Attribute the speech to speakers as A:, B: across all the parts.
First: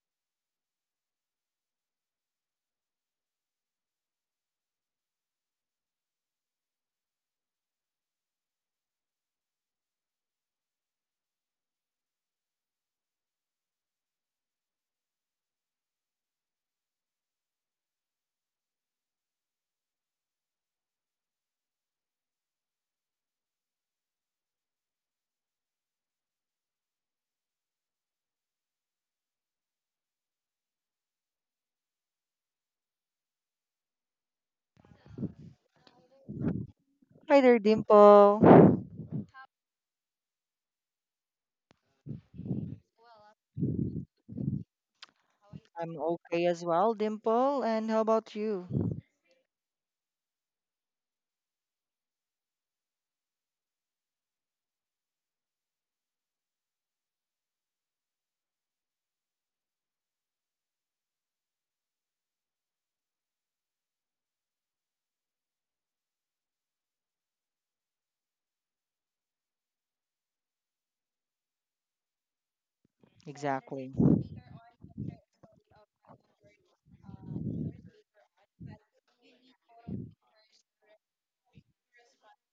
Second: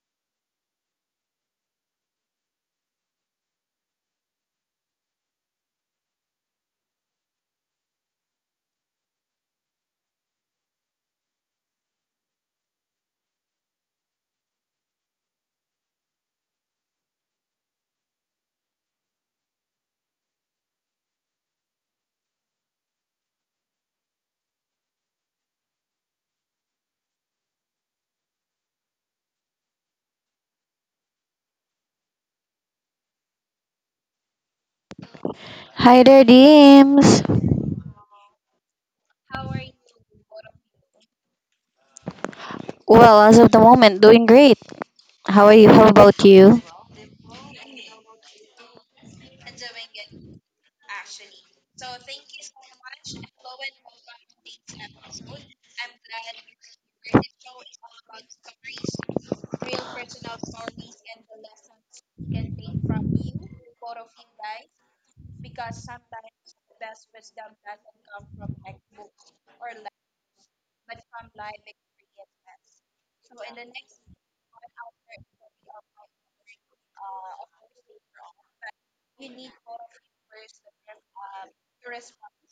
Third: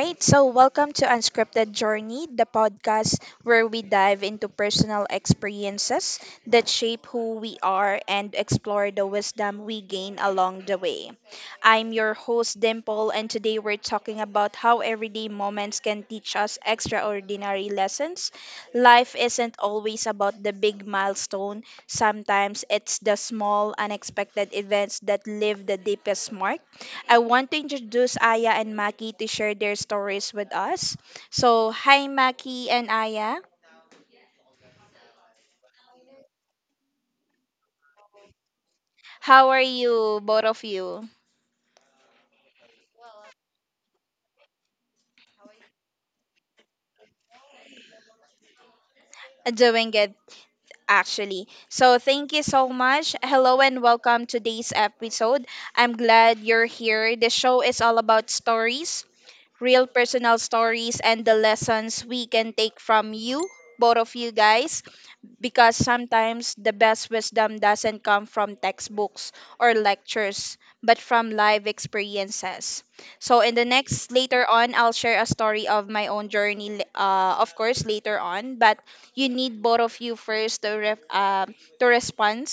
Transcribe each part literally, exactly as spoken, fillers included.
A: right, so welcome to Unscripted Journey, the podcast where we dive into personal experiences that shape who we are and explore the wisdom we gain along the way. I'm your host, Dimple, and today we're talking about how everyday moments can teach us extraordinary lessons. Life isn't always about the big milestone, sometimes it's the small, unexpected events that leave the deepest mark. I want to introduce Aya and Maki to share their stories with us. So, hi Maki and Aya.
B: Hi there, Deems.
C: Hi there, Dimple.
A: How are you, both of you?
B: Well, as of the moment, doing great. How are you? How
C: I'm
B: about
C: okay
B: you?
C: as well, Dimple. And how about you?
A: Doing good, actually. So, thank you so much. Hello and welcome to today's episode. I'm glad you're here. The show is all about stories, real personal stories, and the lessons we can take from you, both of you guys, because sometimes the best wisdom doesn't come from textbooks or lectures, but from live experiences. So in the
C: Exactly.
A: next later on, I'll share a story of my own journey. L- Uh, of course, later on, but you need both of you first to ref, uh, to respond,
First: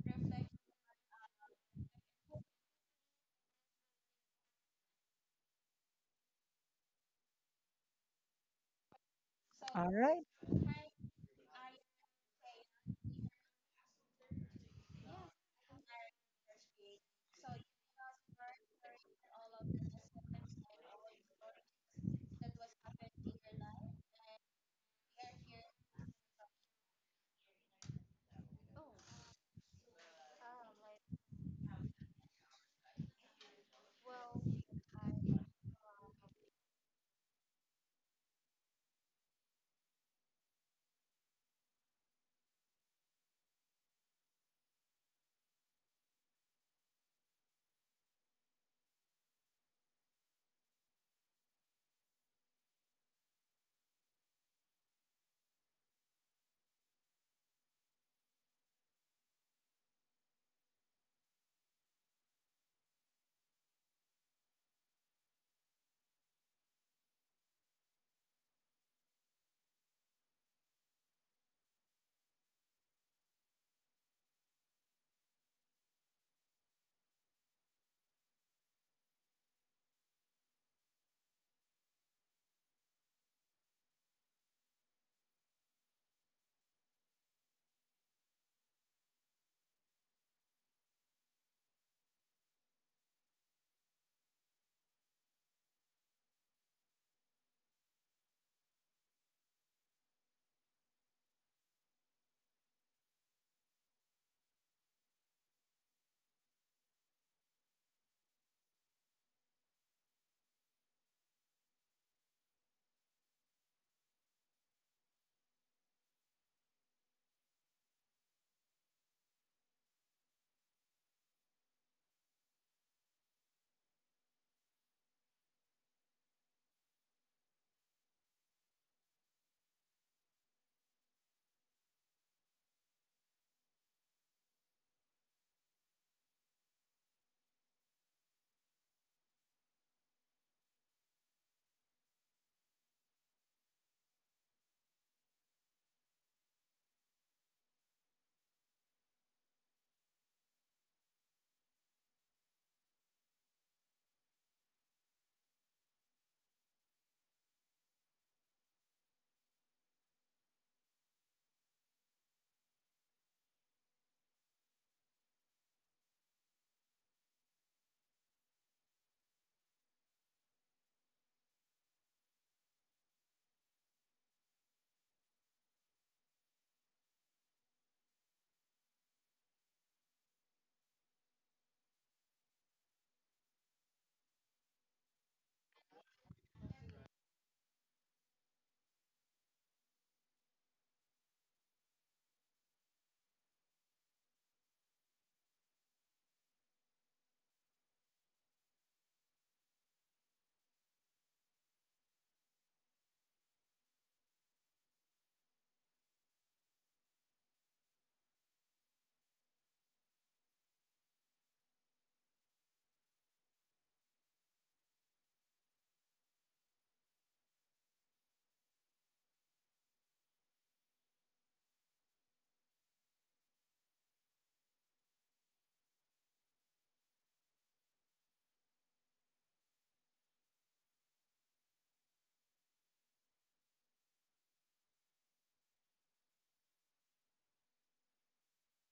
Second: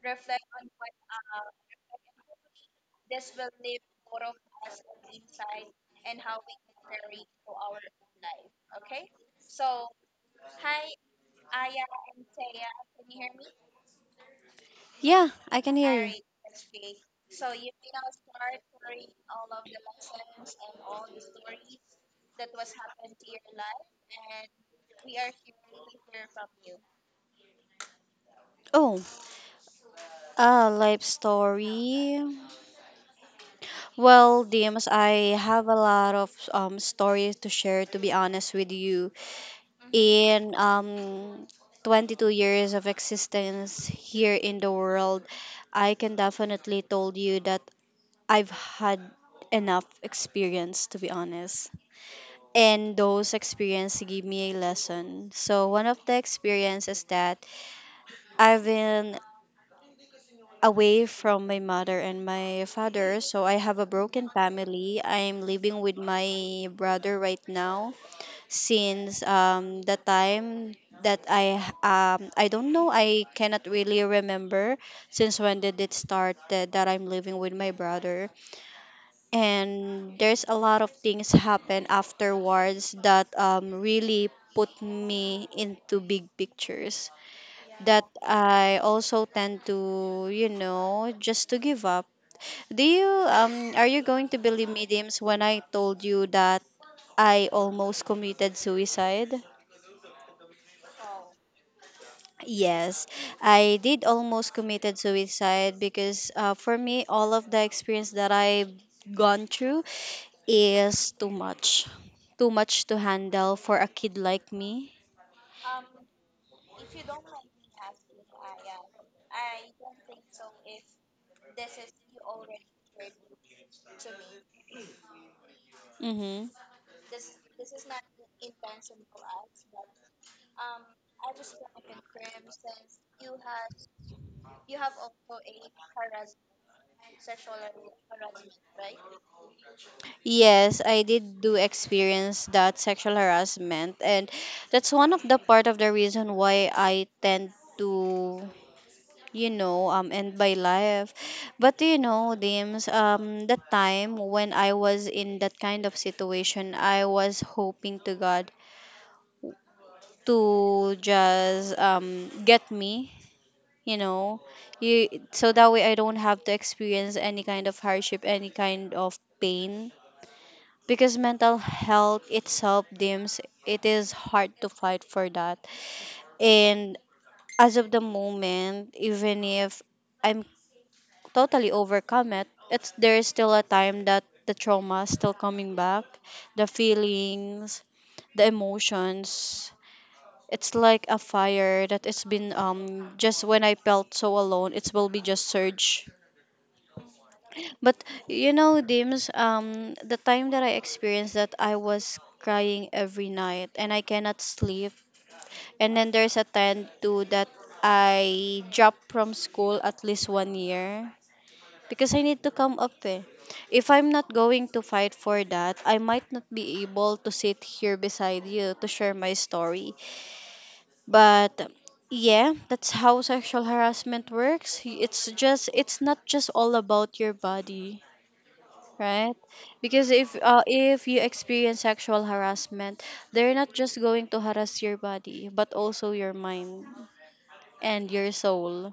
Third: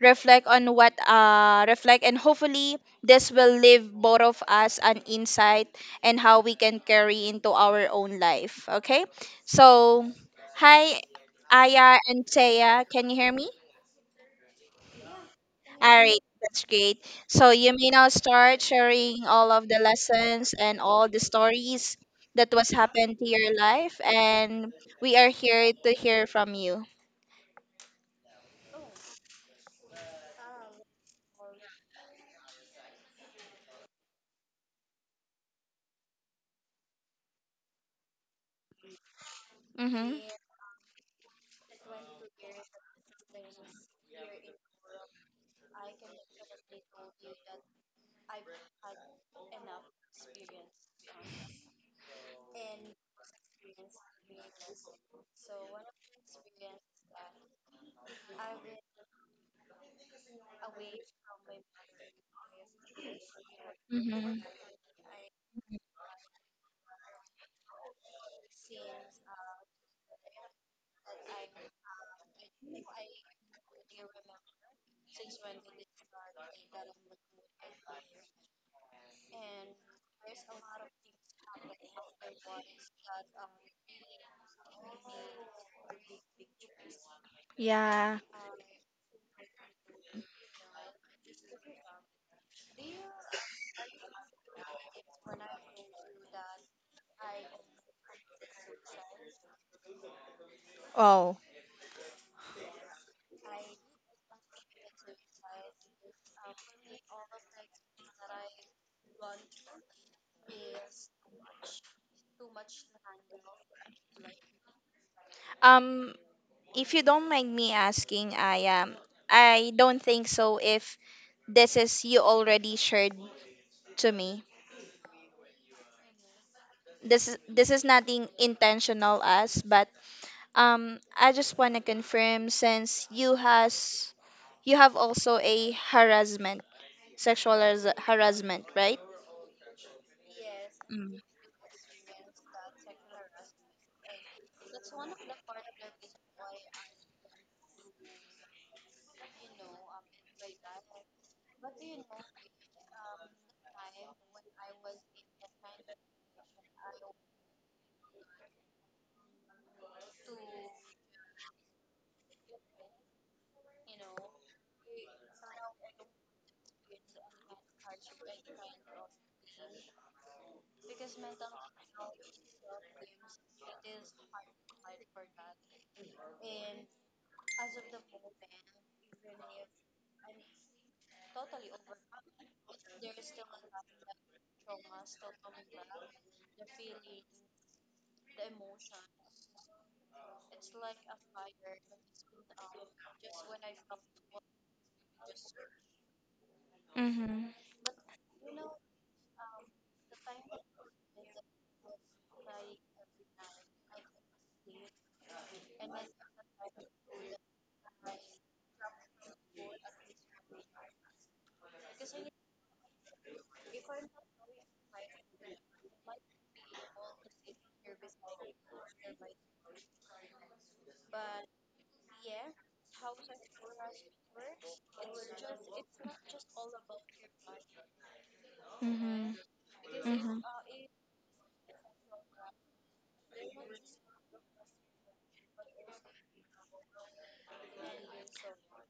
A: reflect on what uh, reflect, and hopefully this will leave both of us an insight and how we can carry into our own life. Okay,
C: All
A: so
C: right.
A: hi Aya and Thea, can you hear me?
B: Yeah, I can
A: All
B: hear you.
A: right, that's great. So you may now start sharing all of the lessons and all the stories that was happened to your life, and we are here to hear from you.
B: Oh, uh, life story. Well, Dimas, I have a lot of um stories to share. To be honest with you,
A: Mm-hmm.
B: in um twenty-two years of existence here in the world, I can definitely told you that I've had enough experience. To be honest. And those experiences give me a lesson. So one of the experiences is that I've been away from my mother and my father, so I have a broken
A: Mm-hmm.
B: family. I'm living with my brother right now since um, the time that I um, I don't know, I cannot really remember since when did it start that, that I'm living with my brother, and there's a lot of things happen afterwards that um, really put me into big pictures, that
A: Yeah.
B: I also tend to, you know, just to give up. Do you um are you going to believe me, Dims, when I told you that I almost committed suicide?
A: Oh.
B: Yes, I did almost committed suicide because uh, for me, all of the experience that I've gone through is too much. Too much to handle for a kid like me.
A: Um. If you don't mind me asking, Aya, I don't think so. If this is you already shared to me,
B: Mm-hmm.
A: this is this is nothing intentional, us, but Um, I just want to confirm since you has you have also a harassment, sexual haras- harassment, right?
B: Yes, I
A: Mm.
B: did do experience that sexual harassment, and that's one of the part of the reason why I tend to, you know, um, end my life. But you know, Dims, um, the time when I was in that kind of situation, I was hoping to God to just um get me, you know, you, so that way I don't have to experience any kind of hardship, any kind of pain, because mental health itself, Dims, it is hard to fight for that. And as of the moment, even if I'm totally overcome it, it's there's still a time that the trauma is still coming back, the feelings, the emotions. It's like a fire that it's been um just when I felt so alone, it will be just surge.
A: Mhm.
B: But you know, Dims, um, the time that I experienced that, I was crying every night and I cannot sleep. And then there's a time too that I dropped from school at least one year because I need to come up. Eh. If I'm not going to fight for that, I might not be able to sit here beside you to share my story. But yeah, that's how sexual harassment works. It's just, it's not just all about your body, right?
A: Mhm.
B: Because if
A: Mhm.
B: uh, if you experience sexual harassment, they're not just going to harass your body but also your mind and your soul.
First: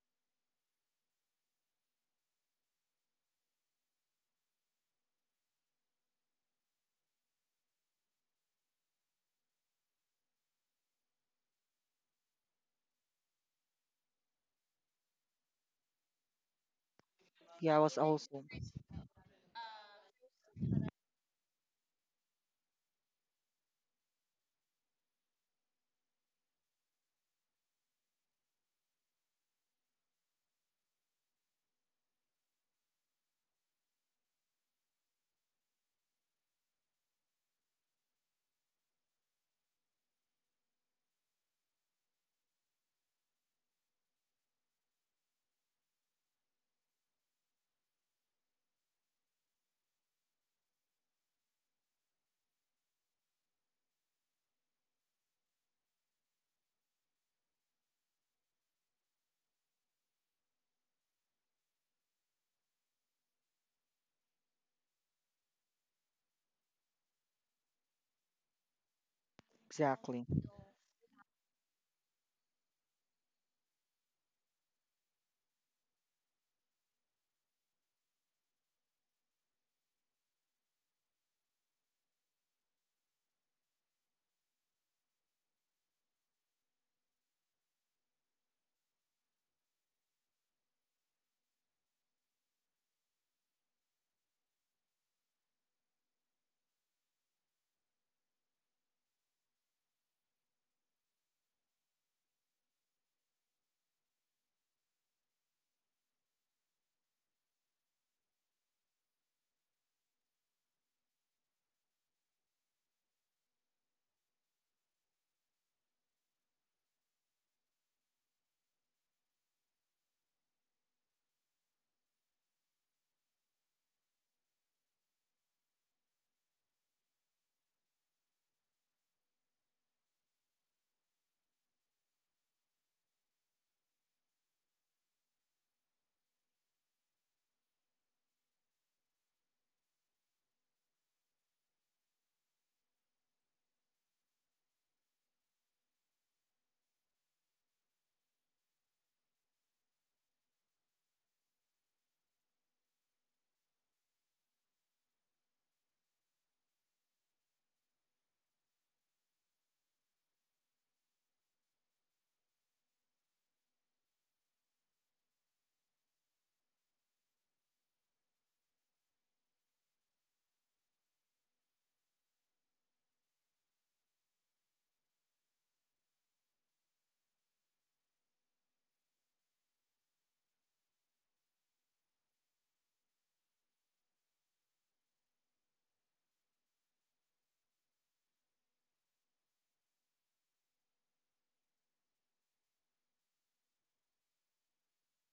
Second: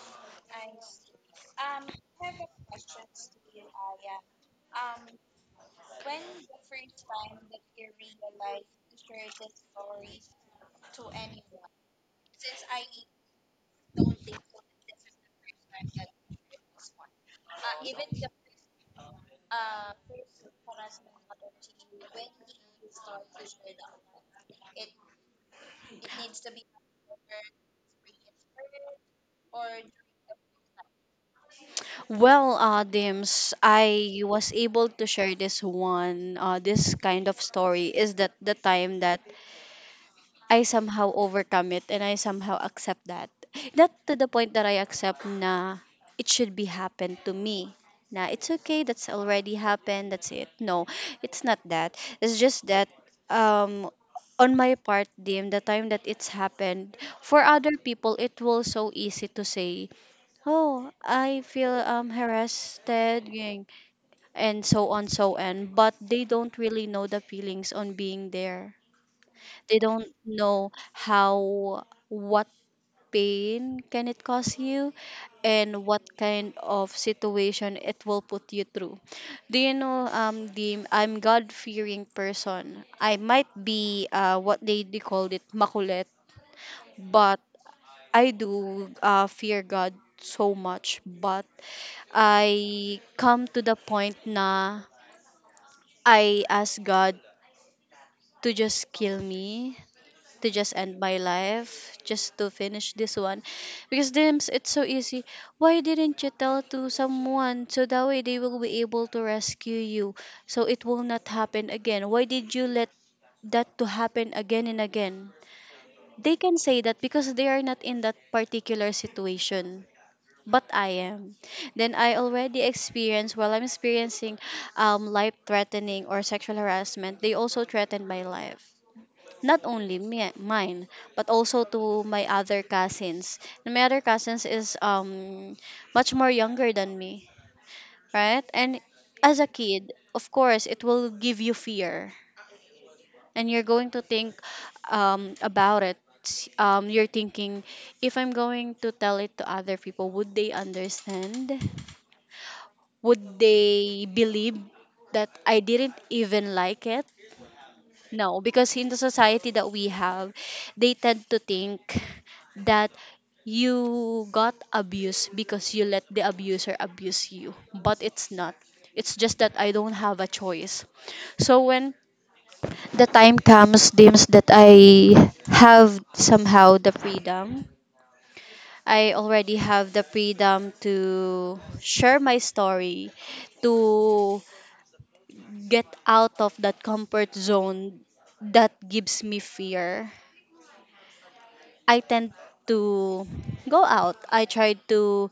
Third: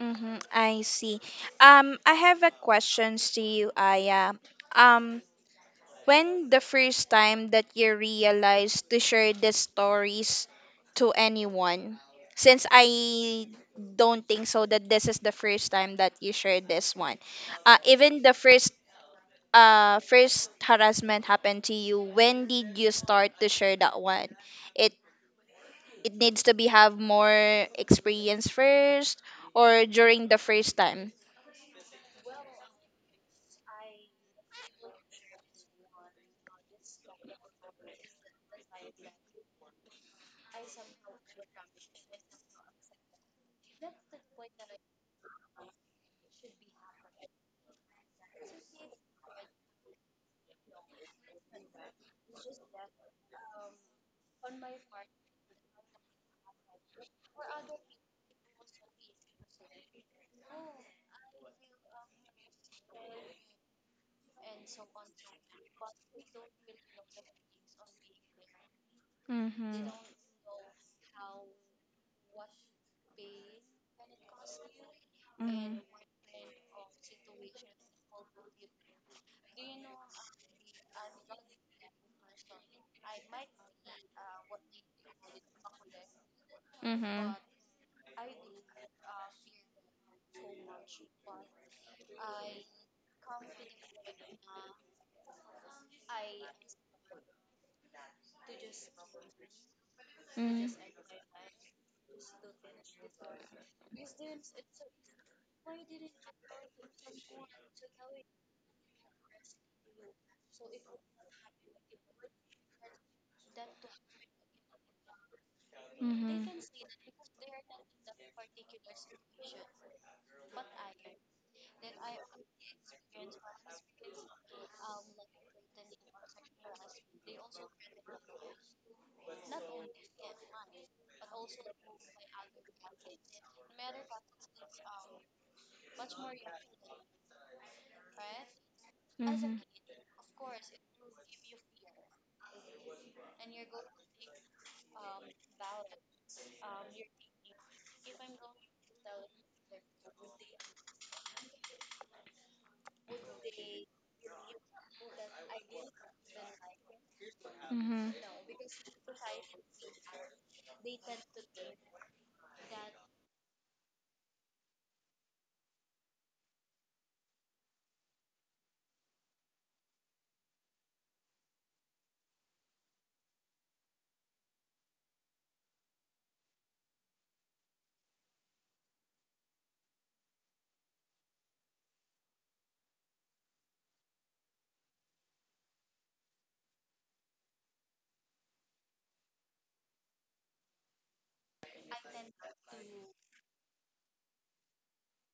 A: Mhm. I see. Um, I have a questions to you, Aya. Um, When the first time that you realized to share the stories to anyone? Since I don't think so that this is the first time that you shared this one.
C: Yeah, I
A: Uh,
C: was
A: even the
C: also.
A: first uh first harassment happened to you. When did you start to share that one? It it needs to be have more experience first or during the first time.
B: Well, uh Dims, I was able to share this one, uh this kind of story is that the time that I somehow overcome it and I somehow accept that. Not to the point that I accept na it should be happen to me. Na it's okay, that's already happened, that's it. No, it's not that. It's just that um on my part, Dim, the time that it's happened, for other people, it will so easy to say, oh, I feel um, harassed, ganyan," and so on, so on. But they don't really know the feelings on being there, they
A: Mhm.
B: don't
C: Exactly.
B: know how what pain can it cause you
A: Mhm.
B: and what kind of situation it will put you through. Do you know um the I'm god fearing person, I might be uh what they, they called it makulit,
A: Mhm.
B: but I do uh, fear god so much, but I come to the point na I ask god to just kill me, to
A: Mhm.
B: just end my life, just to finish this one. Because, Dims, it's so easy, why didn't you tell to someone so that way they will be able to rescue you, so it will not happen again, why did you let that to happen again and again? They
A: Mhm.
B: can say that because they are not in that particular situation, but I am. Then I already experienced, while I'm experiencing um, life threatening or sexual harassment, they also threatened my life, not only me, mine, but also to my other cousins. And my other cousins is um much more younger than me, right? And as a
A: Mhm.
B: kid, of course it will give you fear, and you're going to think um about it. Um you're thinking, if I'm going to tell it to other people, would they understand, would they believe that I didn't even like it?
A: Mhm.
B: No, because in the society that we have, they tend to think that you got abused because you let the abuser abuse you. But it's not. It's just that I don't have a choice. So when the time comes, deems, that I have somehow the freedom. I already have the freedom to share my story, to get out of that comfort zone that gives me fear. I tend to go out. I try to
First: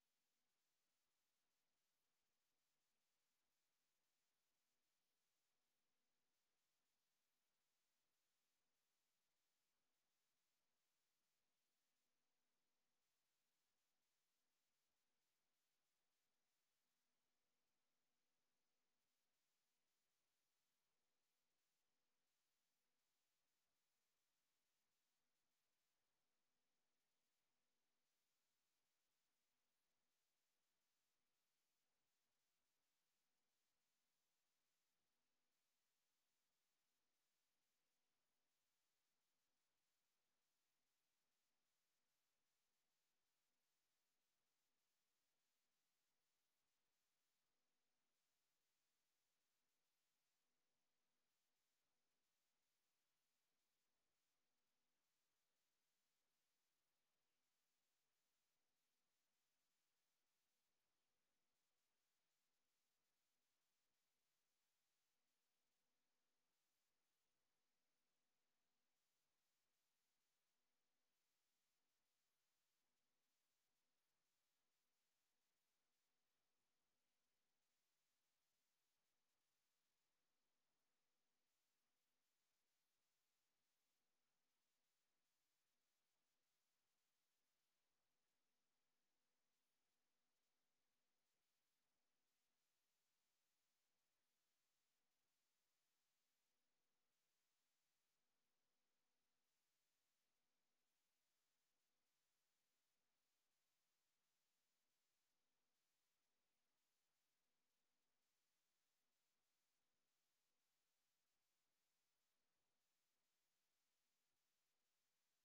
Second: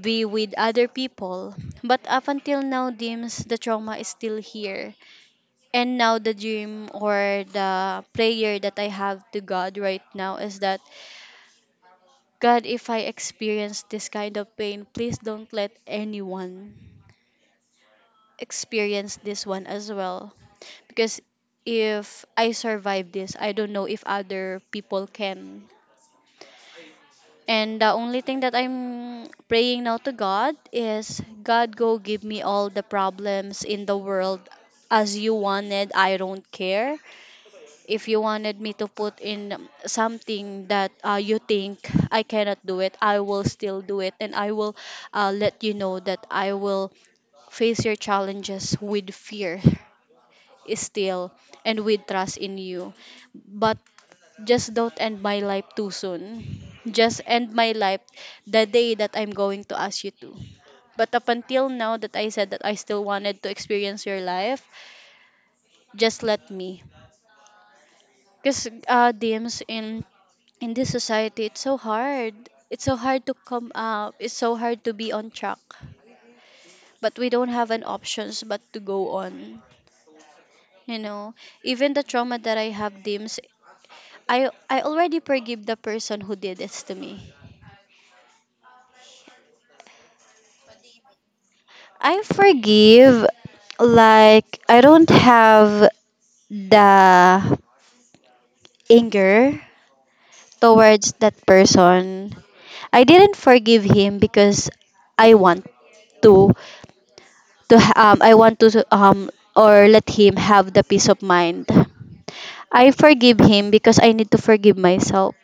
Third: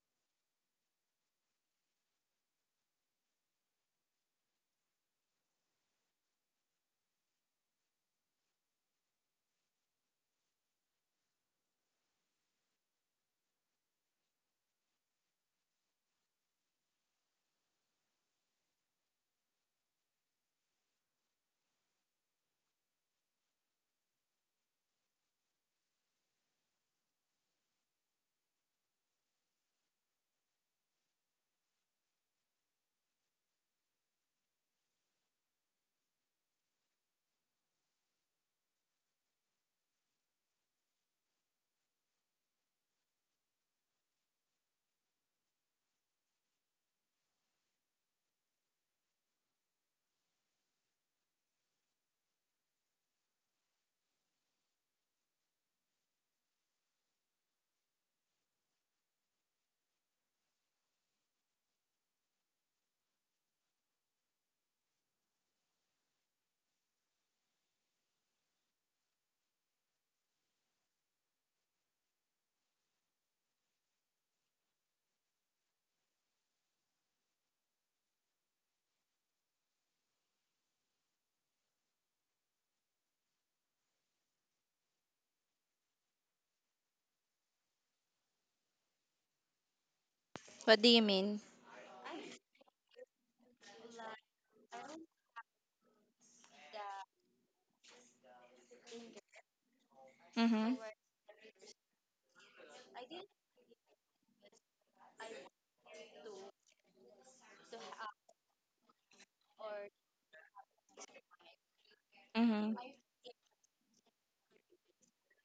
B: be with other people. But up until now, Dims, the trauma is still here. And now the dream or the prayer that I have to God right now is that God, if I experience this kind of pain, please don't let anyone experience this one as well. Because if I survive this, I don't know if other people can. And the only thing that I'm praying now to God is God go give me all the problems in the world as you wanted. I don't care. If you wanted me to put in something that uh, you think I cannot do it, I will still do it and I will uh, let you know that I will face your challenges with fear still, and with trust in you. But just don't end my life too soon. Just end my life the day that I'm going to ask you to. But up until now that I said that I still wanted to experience your life, just let me. Because uh, DMs, in in this society, it's so hard. It's so hard to come up. It's so hard to be on track. But we don't have an options but to go on. You know, even the trauma that I have, DMs, I I already forgive the person who did this to me.
A: What do you mean?
B: I forgive, like, I don't have the anger
A: Mhm.
B: towards that person. I didn't forgive him because I want to, to um, I want to, um, or let him have the peace of mind.
A: Mhm.
B: I forgive him because I need to forgive myself.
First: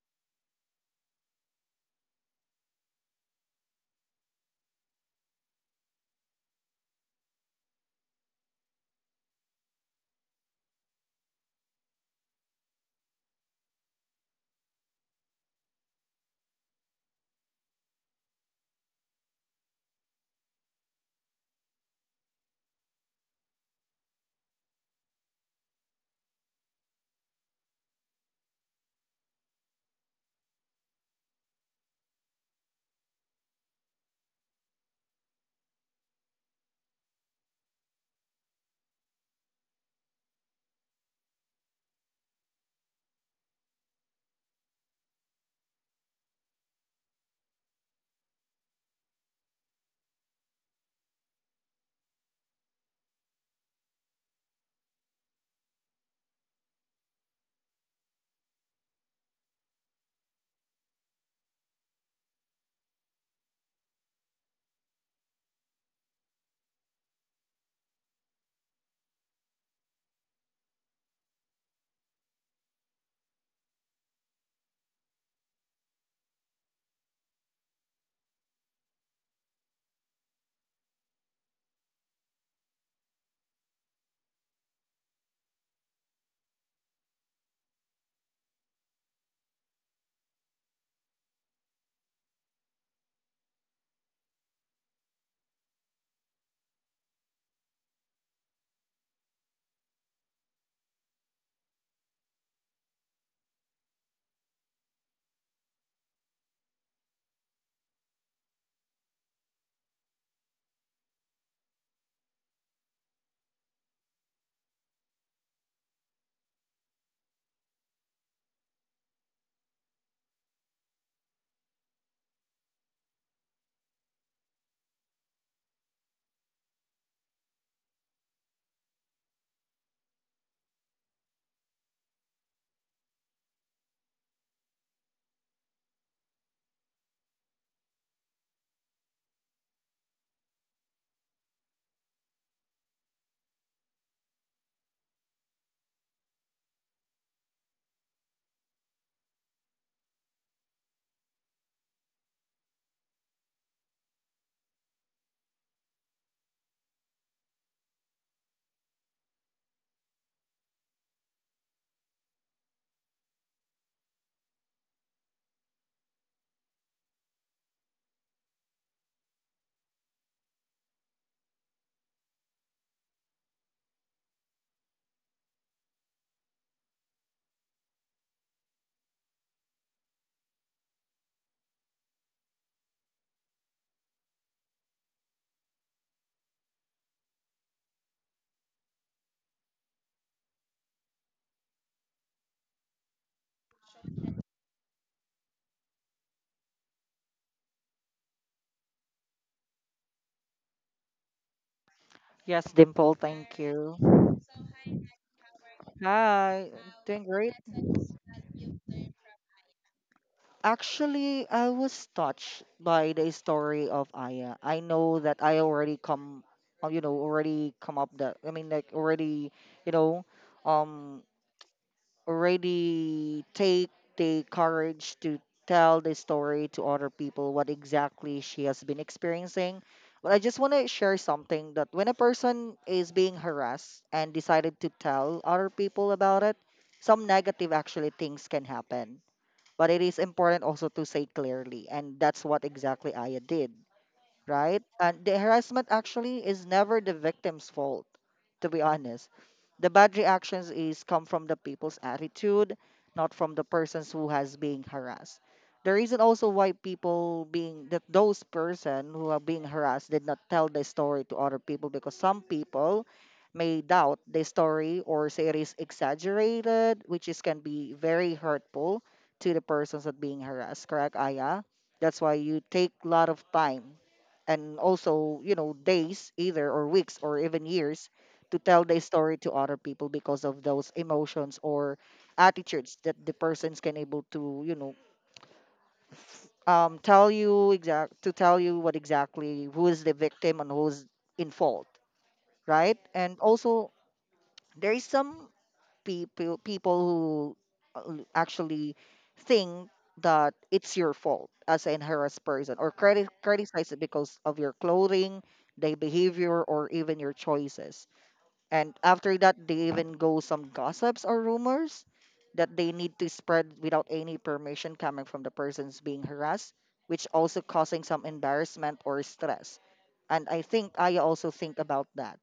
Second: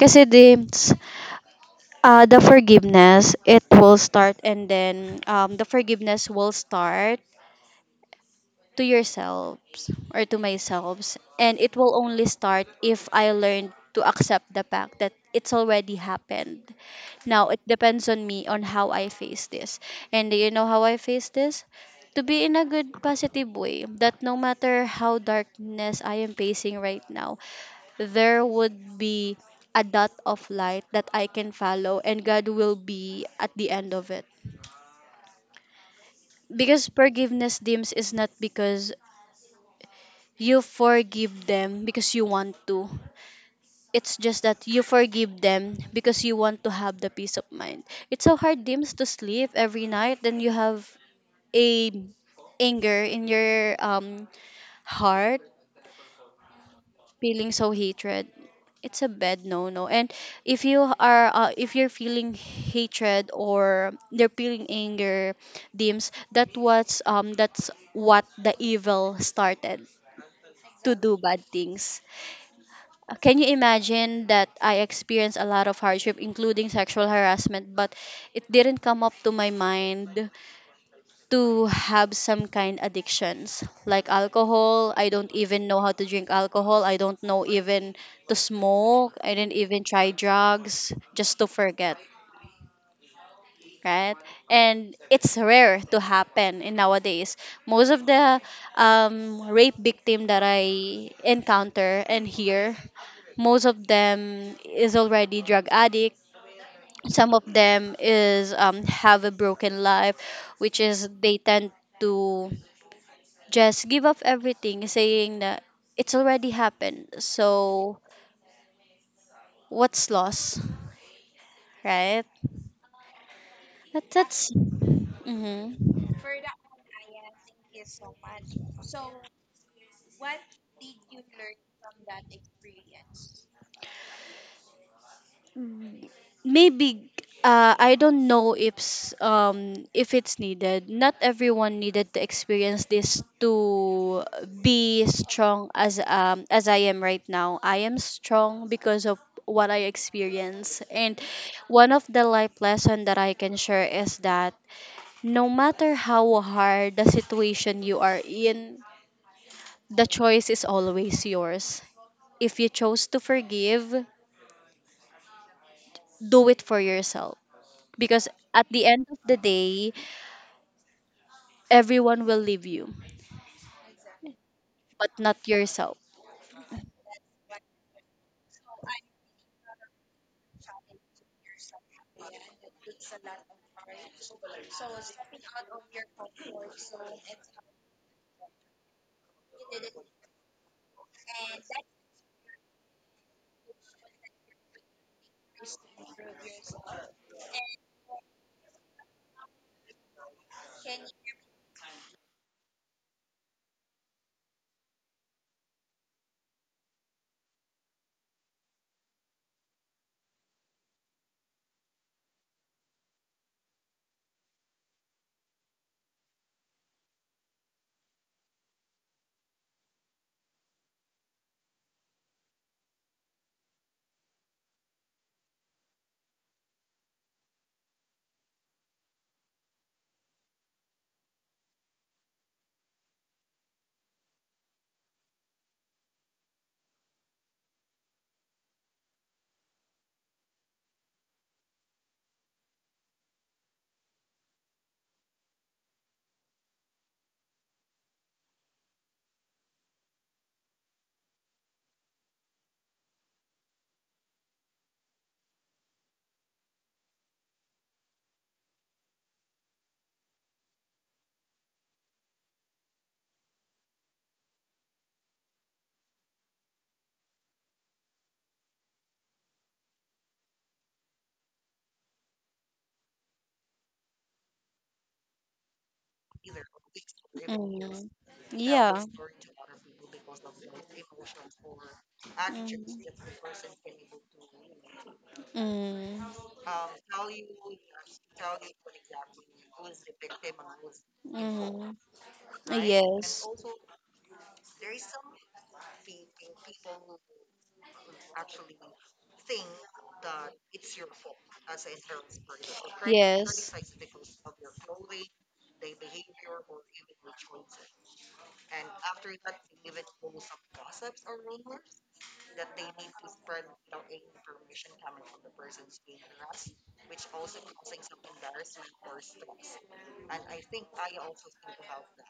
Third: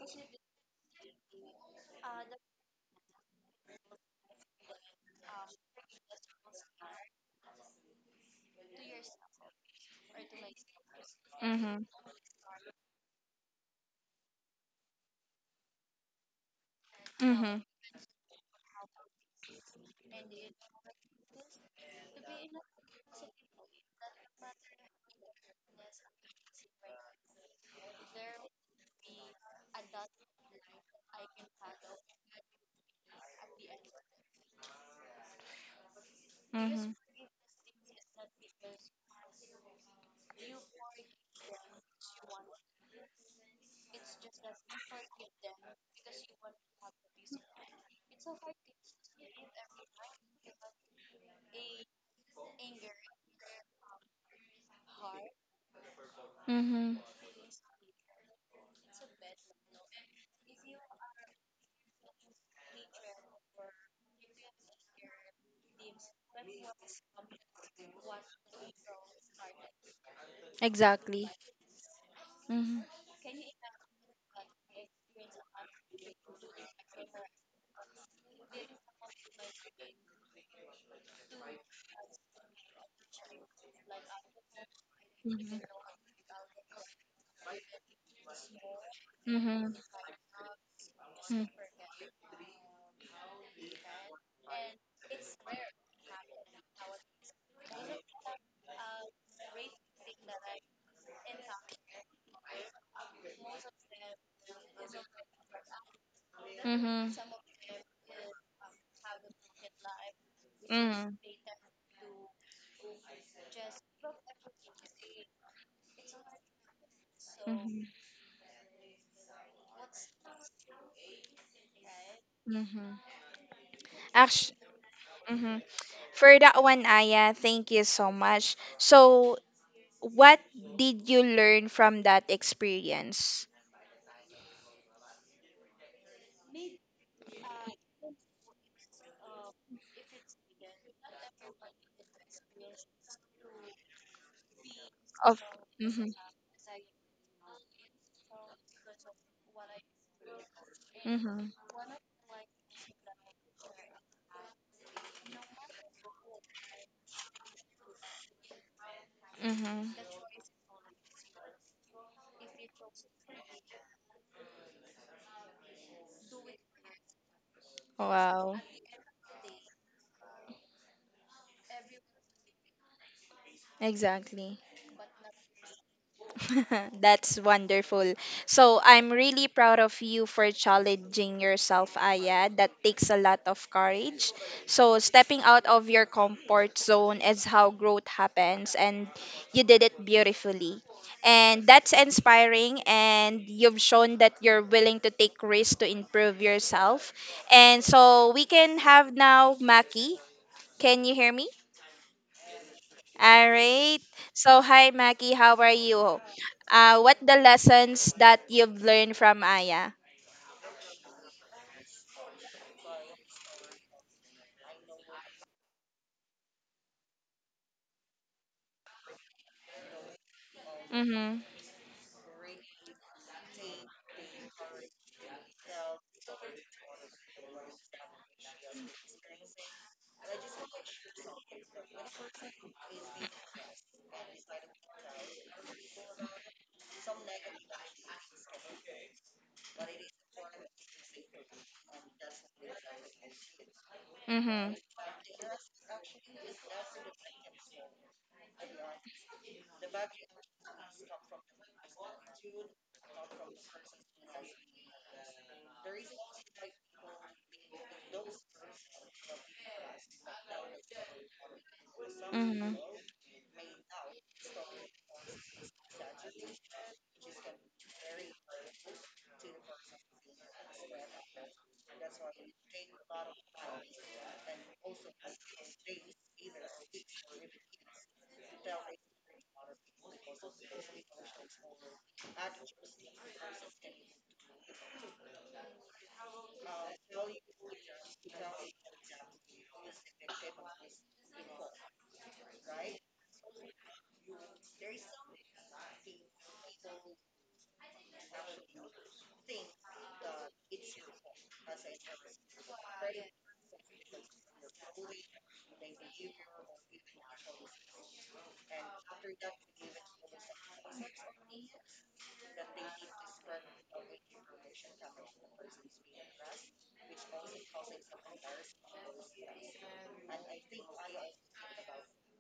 B: Kasi this, uh, the forgiveness, it will start and then um, the forgiveness will start to yourselves or to myself, and it
A: Mhm.
B: will only start if I learn to accept the fact that it's already happened. Now it
A: Mhm.
B: depends on me on how I face this. And do you know how I face this? To be in a good positive way that no matter how darkness I am facing right now, there would be a dot of light that I can follow, and god will be at the end of it. Because
A: Mhm.
B: forgiveness, Dims, is not because you forgive them because you want to. It's just that you forgive them because you want to have the peace of mind. It's so hard, Dims, to sleep every night. Then you have a anger in your um heart,
A: Mhm.
B: feeling so hatred. It's a bad no-no. And if you are, uh, if you're feeling hatred or they're feeling anger, Dims, that was um that's what the evil started to do
A: Exactly.
B: bad things.
A: Mhm.
B: Uh, Can you imagine that I experienced a lot of hardship, including sexual harassment, but it didn't come up to my mind to have some kind addictions like alcohol. I don't
A: Mhm.
B: even know how to drink alcohol. I don't know even to smoke. I didn't
A: Mhm.
B: even try drugs just to
A: Mhm.
B: forget, right? And it's rare to happen in nowadays. Most of the um, rape victim that I encounter and hear, most of them is already drug addict.
A: Mhm.
B: Some of them is um, have a broken life, which is
A: Mhm.
B: they tend to just give up everything, saying that it's already happened.
A: Mhm.
B: So what's lost, right?
A: Mhm.
B: That, that's.
A: Actu- mhm.
B: Mhm.
A: For that one, Aya, thank you so much. So what did you learn from that experience?
B: Mm, maybe uh, I don't know if s- um if it's needed. Not everyone needed to experience this to be
A: Of
B: strong as
A: mm-hmm,
B: um as I am right now. I am strong because of what I experience. And
A: mm-hmm,
B: one of the life lesson that I can share is that no matter how hard the situation you are in,
A: mm-hmm.
B: the choice is always yours. If you chose to forgive, do it for yourself, because
A: Wow,
B: at the end of the day, everyone will leave you,
A: exactly.
B: but not yourself.
A: That's wonderful. So I'm really proud of you for challenging yourself, Aya. That takes a lot of courage. So stepping out of your comfort zone is how growth happens, and you did it beautifully. And that's inspiring, and you've shown that you're willing to take risks to improve yourself. And so we can have now Maki. Can you hear me?
C: Yes, Dimple,
A: All
C: thank you.
A: right. So, hi, Maggie. How are you?
C: Hi,
A: Uh, what
C: doing
A: the
C: great.
A: lessons that you've learned from Aya?
C: Actually, I was touched by the story of Aya. I know that I already come, uh, you know, already come up that, I mean, like already, you know, um,
A: Mm-hmm.
C: already take the courage to tell the story to other people what exactly she has been experiencing. But I just want to share something that when a person is being harassed and decided to tell other people about it, some negative actually things can happen. But it is important also to say clearly, and that's what exactly Aya did,
A: Mm-hmm.
C: right? And the harassment actually is never the victim's fault, to be honest. The bad reactions is come from the people's attitude, not from the persons who has being harassed. The reason also why people being that those person who are being harassed did not tell the story to other people because some
A: Mm-hmm.
C: people may doubt the story or say it is exaggerated, which is can be very hurtful to the persons that being harassed. Correct, Aya? That's why you take a lot of time and also, you know days either or weeks or even years
B: Mm.
C: to tell the
B: Yeah.
C: story to other people because of those emotions or attitudes that the persons can able to, you know
B: Mm. Mm.
C: um, tell you exact to tell you what exactly who is the victim and who's in fault,
B: Mm.
C: right? And
B: Yes.
C: also there is some people people who, uh, actually think that it's your fault as an harassed person or criti-
B: Yes.
C: criticize it because of your clothing, their behavior, or even your choices. And after that, they even go some gossips or rumors that they need to spread without any permission coming from the persons being harassed, which also causing some embarrassment or stress. And I think I also think about that.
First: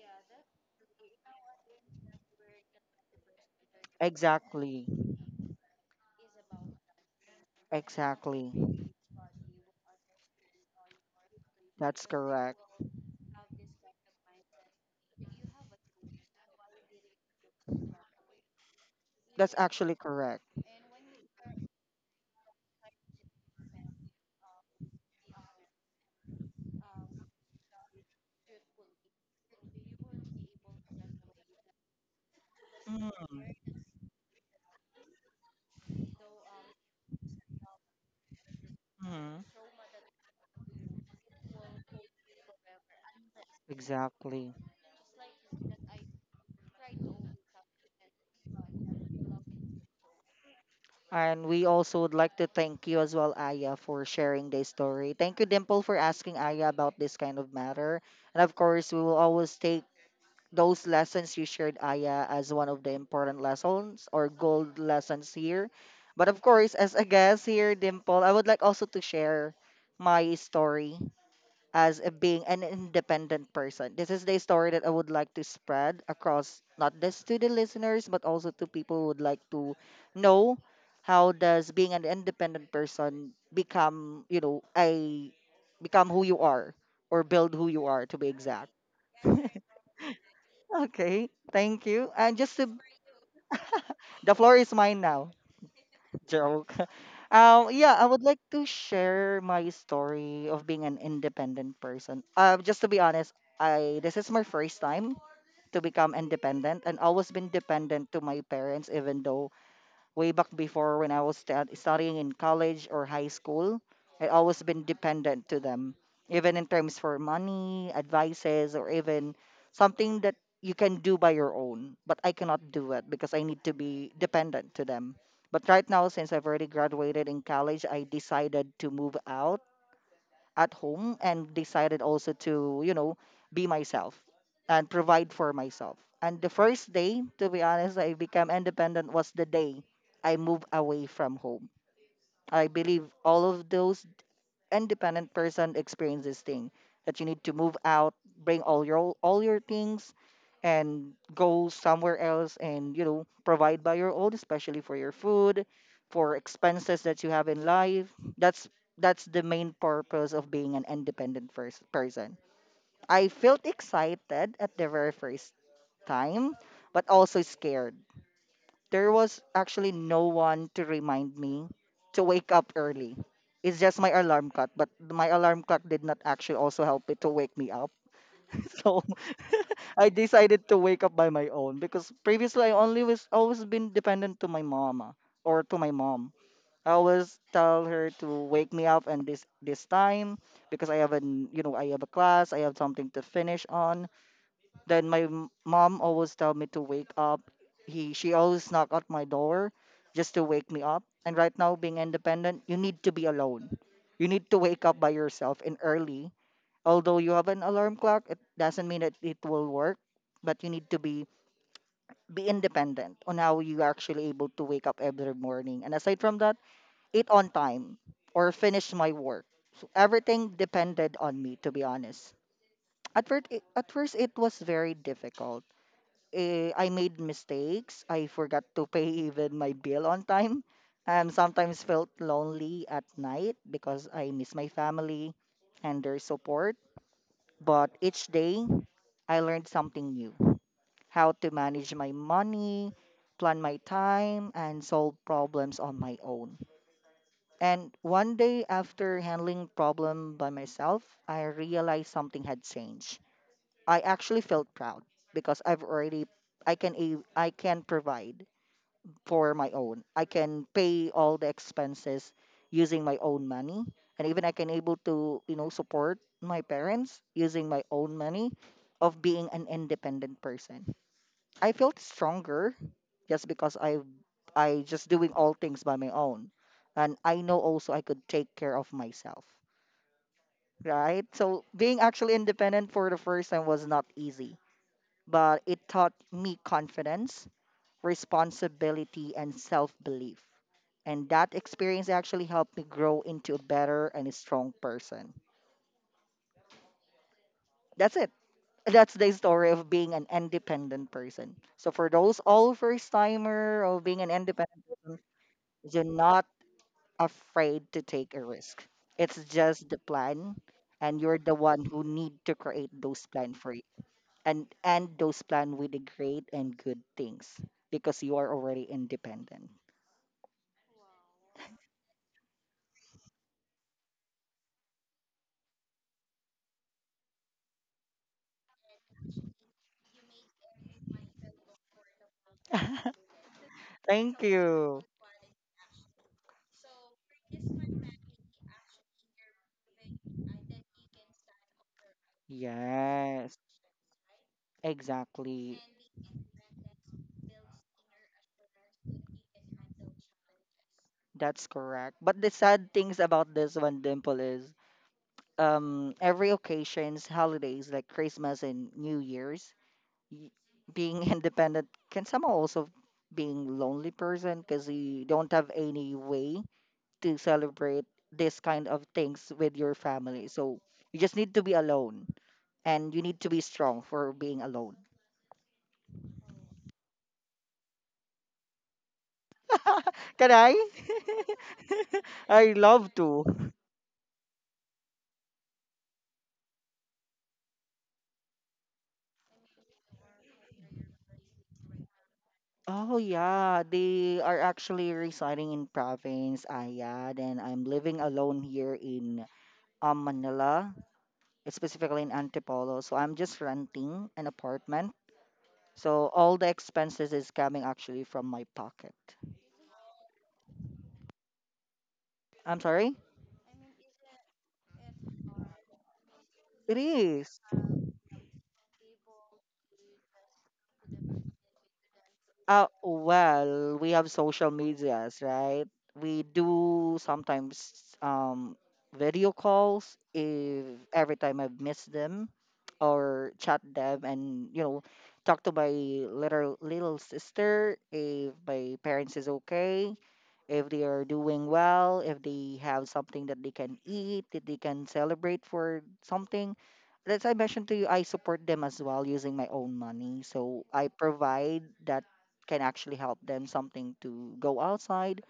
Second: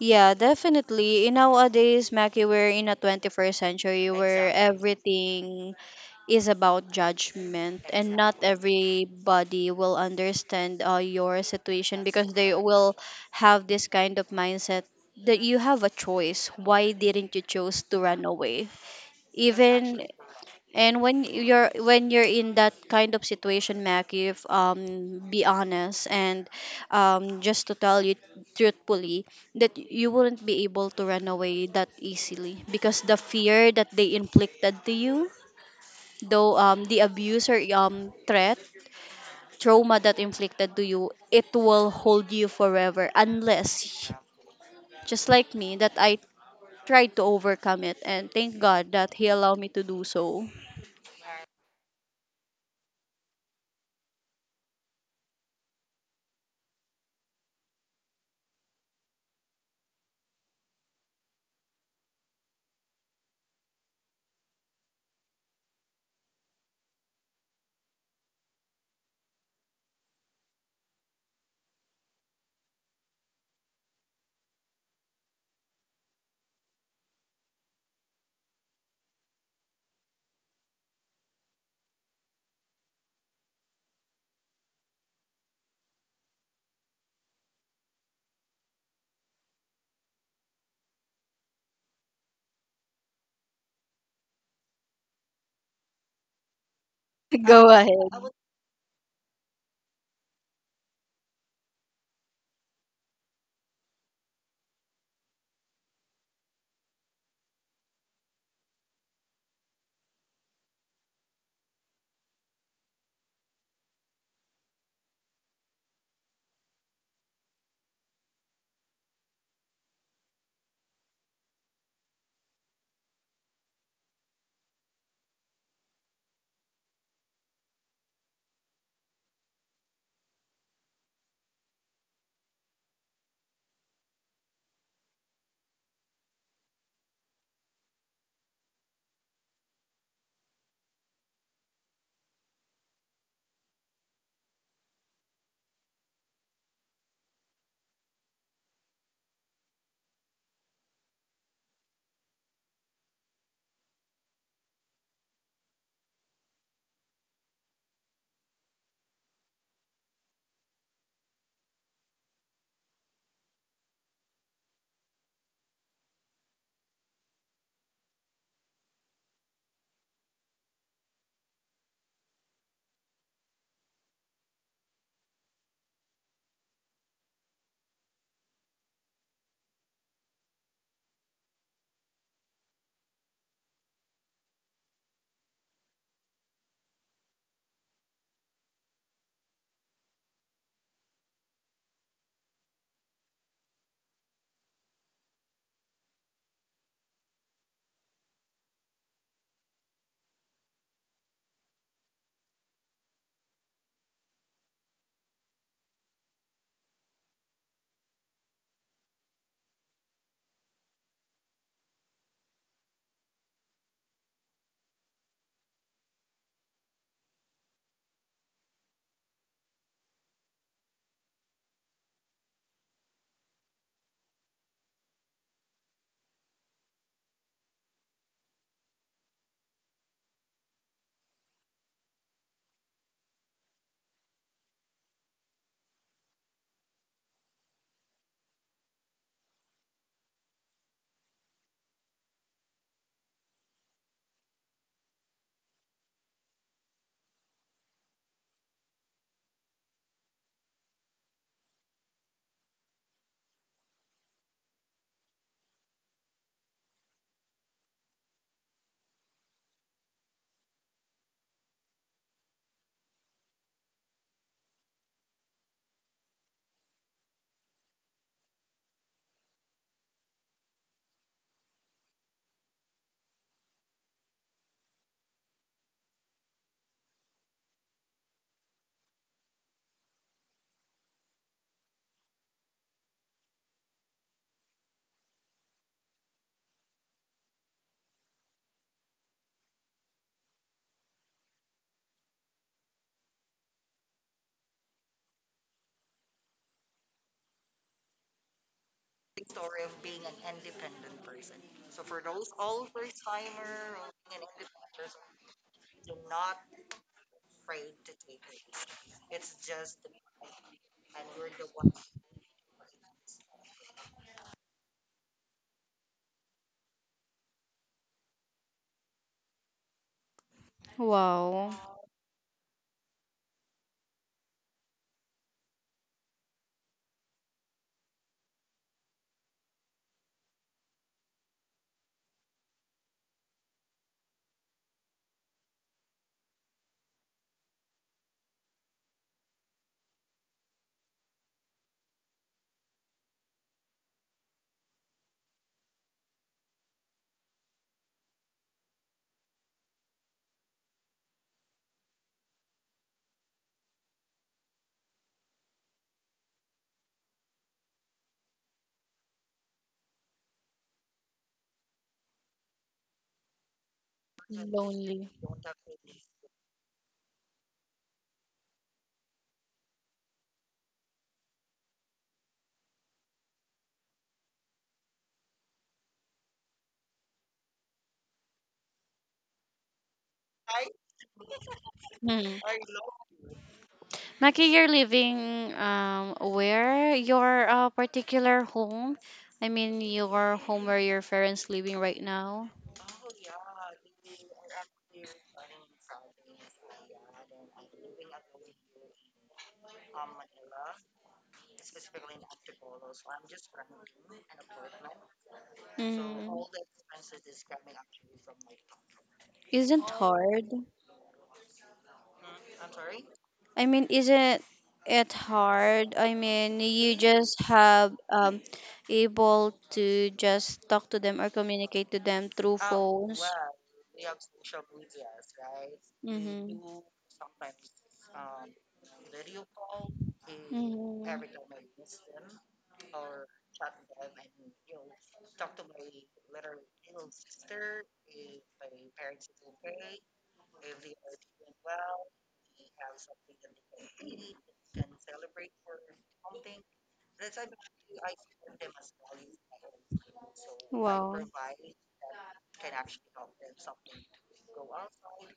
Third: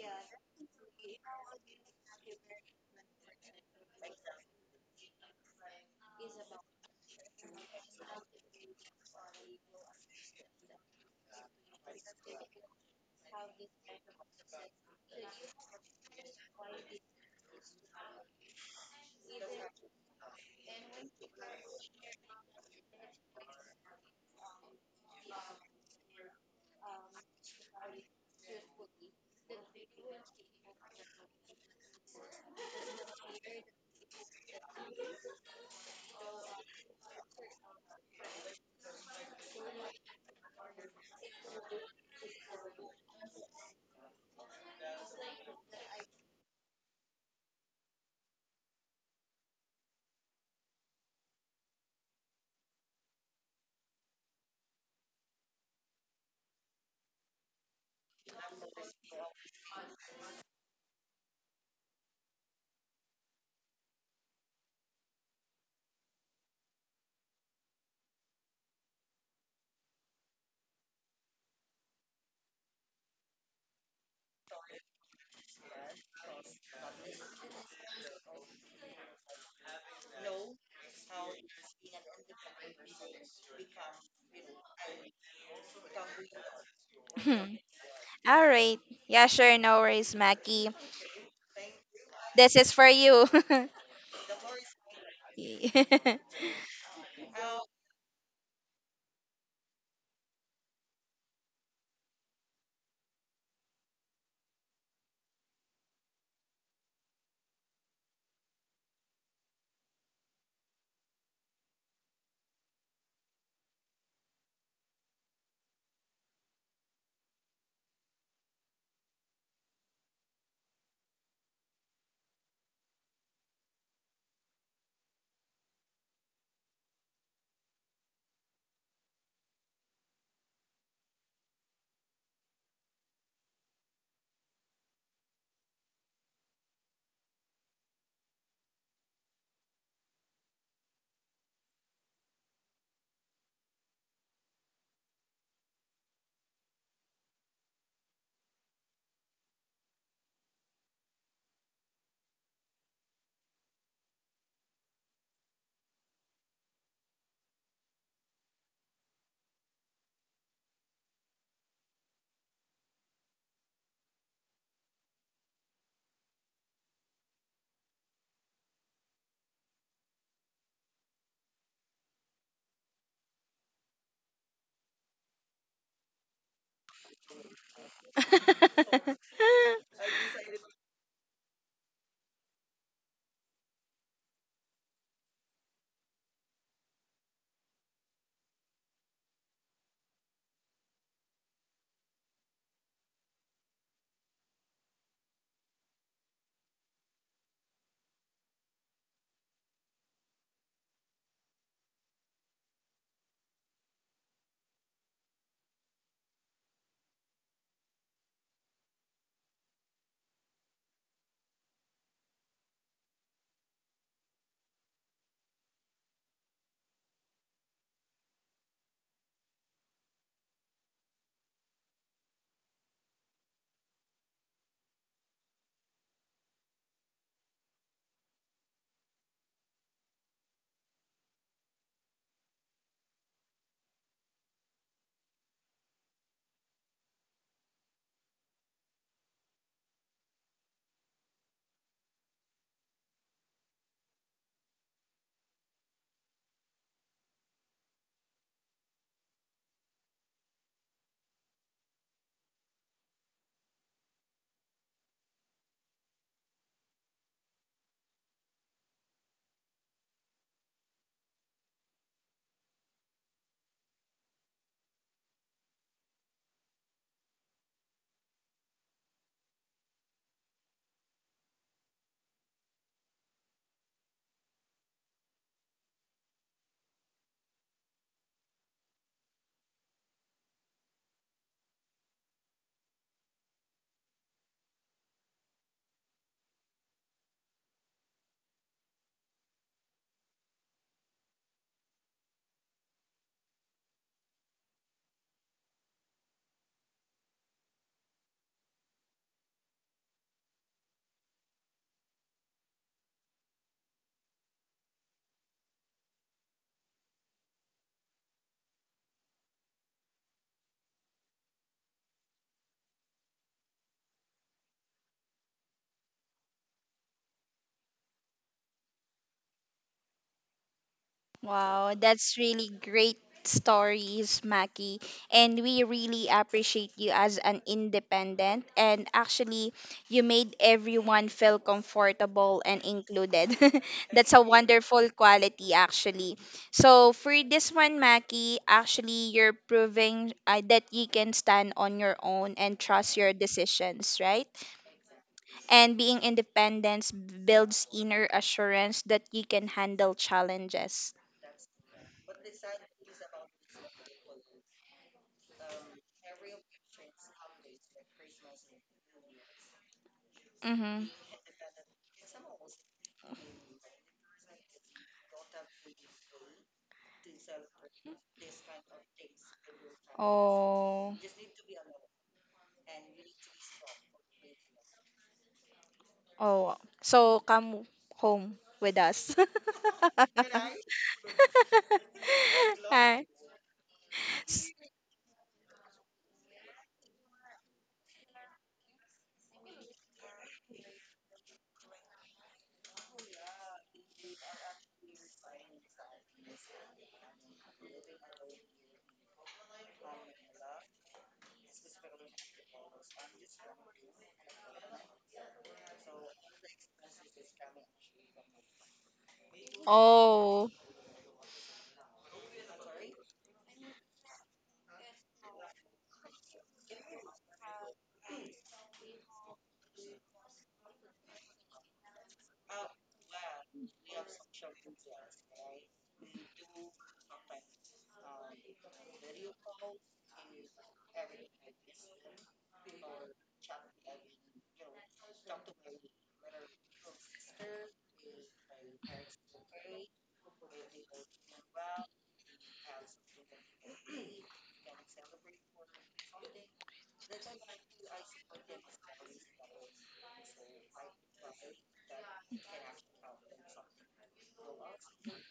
B: Yeah, definitely. In nowadays, Mackie, we're in a twenty-first century where
C: Exactly.
B: everything is about judgment and not
C: Exactly.
B: everybody will understand uh, your situation
C: That's
B: because they
C: correct.
B: will have this kind of mindset that you have a choice, why didn't you choose to run away?
C: That's actually
B: Even,
C: correct.
B: and when you're when you're in that kind of situation, mac, if um be honest and um just to tell you truthfully that you wouldn't be able to run away that easily because the
C: Mm-hmm.
B: fear that they inflicted to you. Though um, the abuse or um, threat, trauma that inflicted to you, it will hold you forever, unless,
C: Exactly.
B: just like me, that I tried to overcome it. And thank God that He allowed me to do so.
C: And we also would like to thank you as well, Aya, for sharing this story. Thank you, Dimple, for asking Aya about this kind of matter. And of course, we will always take those lessons you shared, Aya, as one of the important lessons or gold lessons here. But of course, as a guest here, Dimple, I would like also to share my story as a being an independent person. This is the story that I would like to spread across not just to the listeners but also to people who would like to know how does being an independent person become, you know, a become who you are or build who you are to be
A: All
C: exact.
A: right. Yeah, sure. No worries, Maggie.
C: Okay, thank you. And
A: This
C: just to,
A: is for you.
C: the floor is mine now. Joke.
B: Go
C: Um,
B: ahead.
C: yeah, I would like to share my story of being an independent person. Uh, just to be honest, I this is my first time to become independent, and always been dependent to my parents, even though way back before when I was sta studying in college or high school, I always been dependent to them, even in terms for money, advices, or even something that you can do by your own. But I cannot do it because I need to be dependent to them. But right now, since I've already graduated in college, I decided to move out at home and decided also to, you know, be myself and provide for myself. And the first day, to be honest, I became independent was the day I moved away from home. I believe all of those independent person experience this thing that you need to move out, bring all your all your things, and go somewhere else, and you know provide by your own, especially for your food, for expenses that you have in life. That's that's the main purpose of being an independent first person. I felt excited at the very first time, but also scared. There was actually no one to remind me to wake up early. It's just my alarm clock, but my alarm clock did not actually also help it to wake me up. So I decided to wake up by my own because previously I only was always been dependent to my mama or to my mom. I always tell her to wake me up and this this time because I have an, you know I have a class, I have something to finish on. Then my m- mom always tell me to wake up. He She always knock at my door just to wake me up. And right now being independent, you need to be alone. You need to wake up by yourself and early. Although you have an alarm clock, it doesn't mean that it will work, but you need to be be independent on how you are actually able to wake up every morning. And aside from that, eat on time or finish my work. So everything depended on me, to be honest. At first, it, at first it was very difficult. eh, I made mistakes. I forgot to pay even my bill on time. Um, sometimes felt lonely at night because I miss my family and their support. But each day, I learned something new, how to manage my money, plan my time, and solve problems on my own. And one day, after handling problem by myself, I realized something had changed. I actually felt proud because I've already I can a- I can provide for my own. I can pay all the expenses using my own money and even I can able to, you know, support my parents using my own money of being an independent person. I felt stronger just because I I just doing all things by my own. And I know also I could take care of myself. Right? So being actually independent for the first time was not easy, but it taught me confidence, responsibility, and self belief. And that experience actually helped me grow into a better and a strong person. That's it. That's the story of being an independent person. So for those all first timer of being an independent person, you're not afraid to take a risk. It's just the plan and you're the one who need to create those plan for you. and and those plans with the great and good things because you are already independent.
B: Wow.
A: Wow, that's really great stories, Maki. And we really appreciate you as an independent. And actually, you made everyone feel comfortable and included. That's a
C: Thank you.
A: wonderful quality, actually. So, for this one, Maki, actually, you're proving uh, that you can stand on your own and trust your
C: Yes,
A: decisions, right?
C: exactly.
A: And being independent builds inner assurance that you can handle challenges.
C: That's correct. But the sad things about this one, Dimple, is um every occasions, holidays like Christmas and New Year's, y-
A: Mm-hmm.
C: being independent can somehow also being lonely person because you don't have any way to celebrate this kind of things with your family. So
A: Oh.
C: you just need to be alone and you need to be strong for being alone.
A: Oh. So come home with us.
C: Can I?
B: Hmm.
C: I love
A: Hi.
C: to.
B: Maki,
A: S-
B: you're living um where your uh, particular home? I mean your home where your parents living right now.
C: Oh yeah, they are actually residing in province Ayad and I'm living alone here in um, Manila, specifically in Antipolo. So I'm just renting an apartment. So all
B: Mm.
C: the expenses is coming actually from my pocket.
B: Isn't hard?
A: Oh.
C: I'm sorry?
B: I mean, isn't it hard? I mean,
C: It
B: you just
C: is.
B: have um, able to just talk to them or communicate to them through
C: Uh,
B: phones.
C: well, we have social medias, right?
B: They
C: We
B: mm-hmm.
C: do sometimes um, video calls if
B: Mm-hmm.
C: every time I've missed them or chat them and, you know, talk to my little little sister if my parents is okay, if they are doing well, if they have something that they can eat, that they can celebrate for something. As I mentioned to you, I support them as well using my own money. So I
B: Wow.
C: provide that can actually help them something to go outside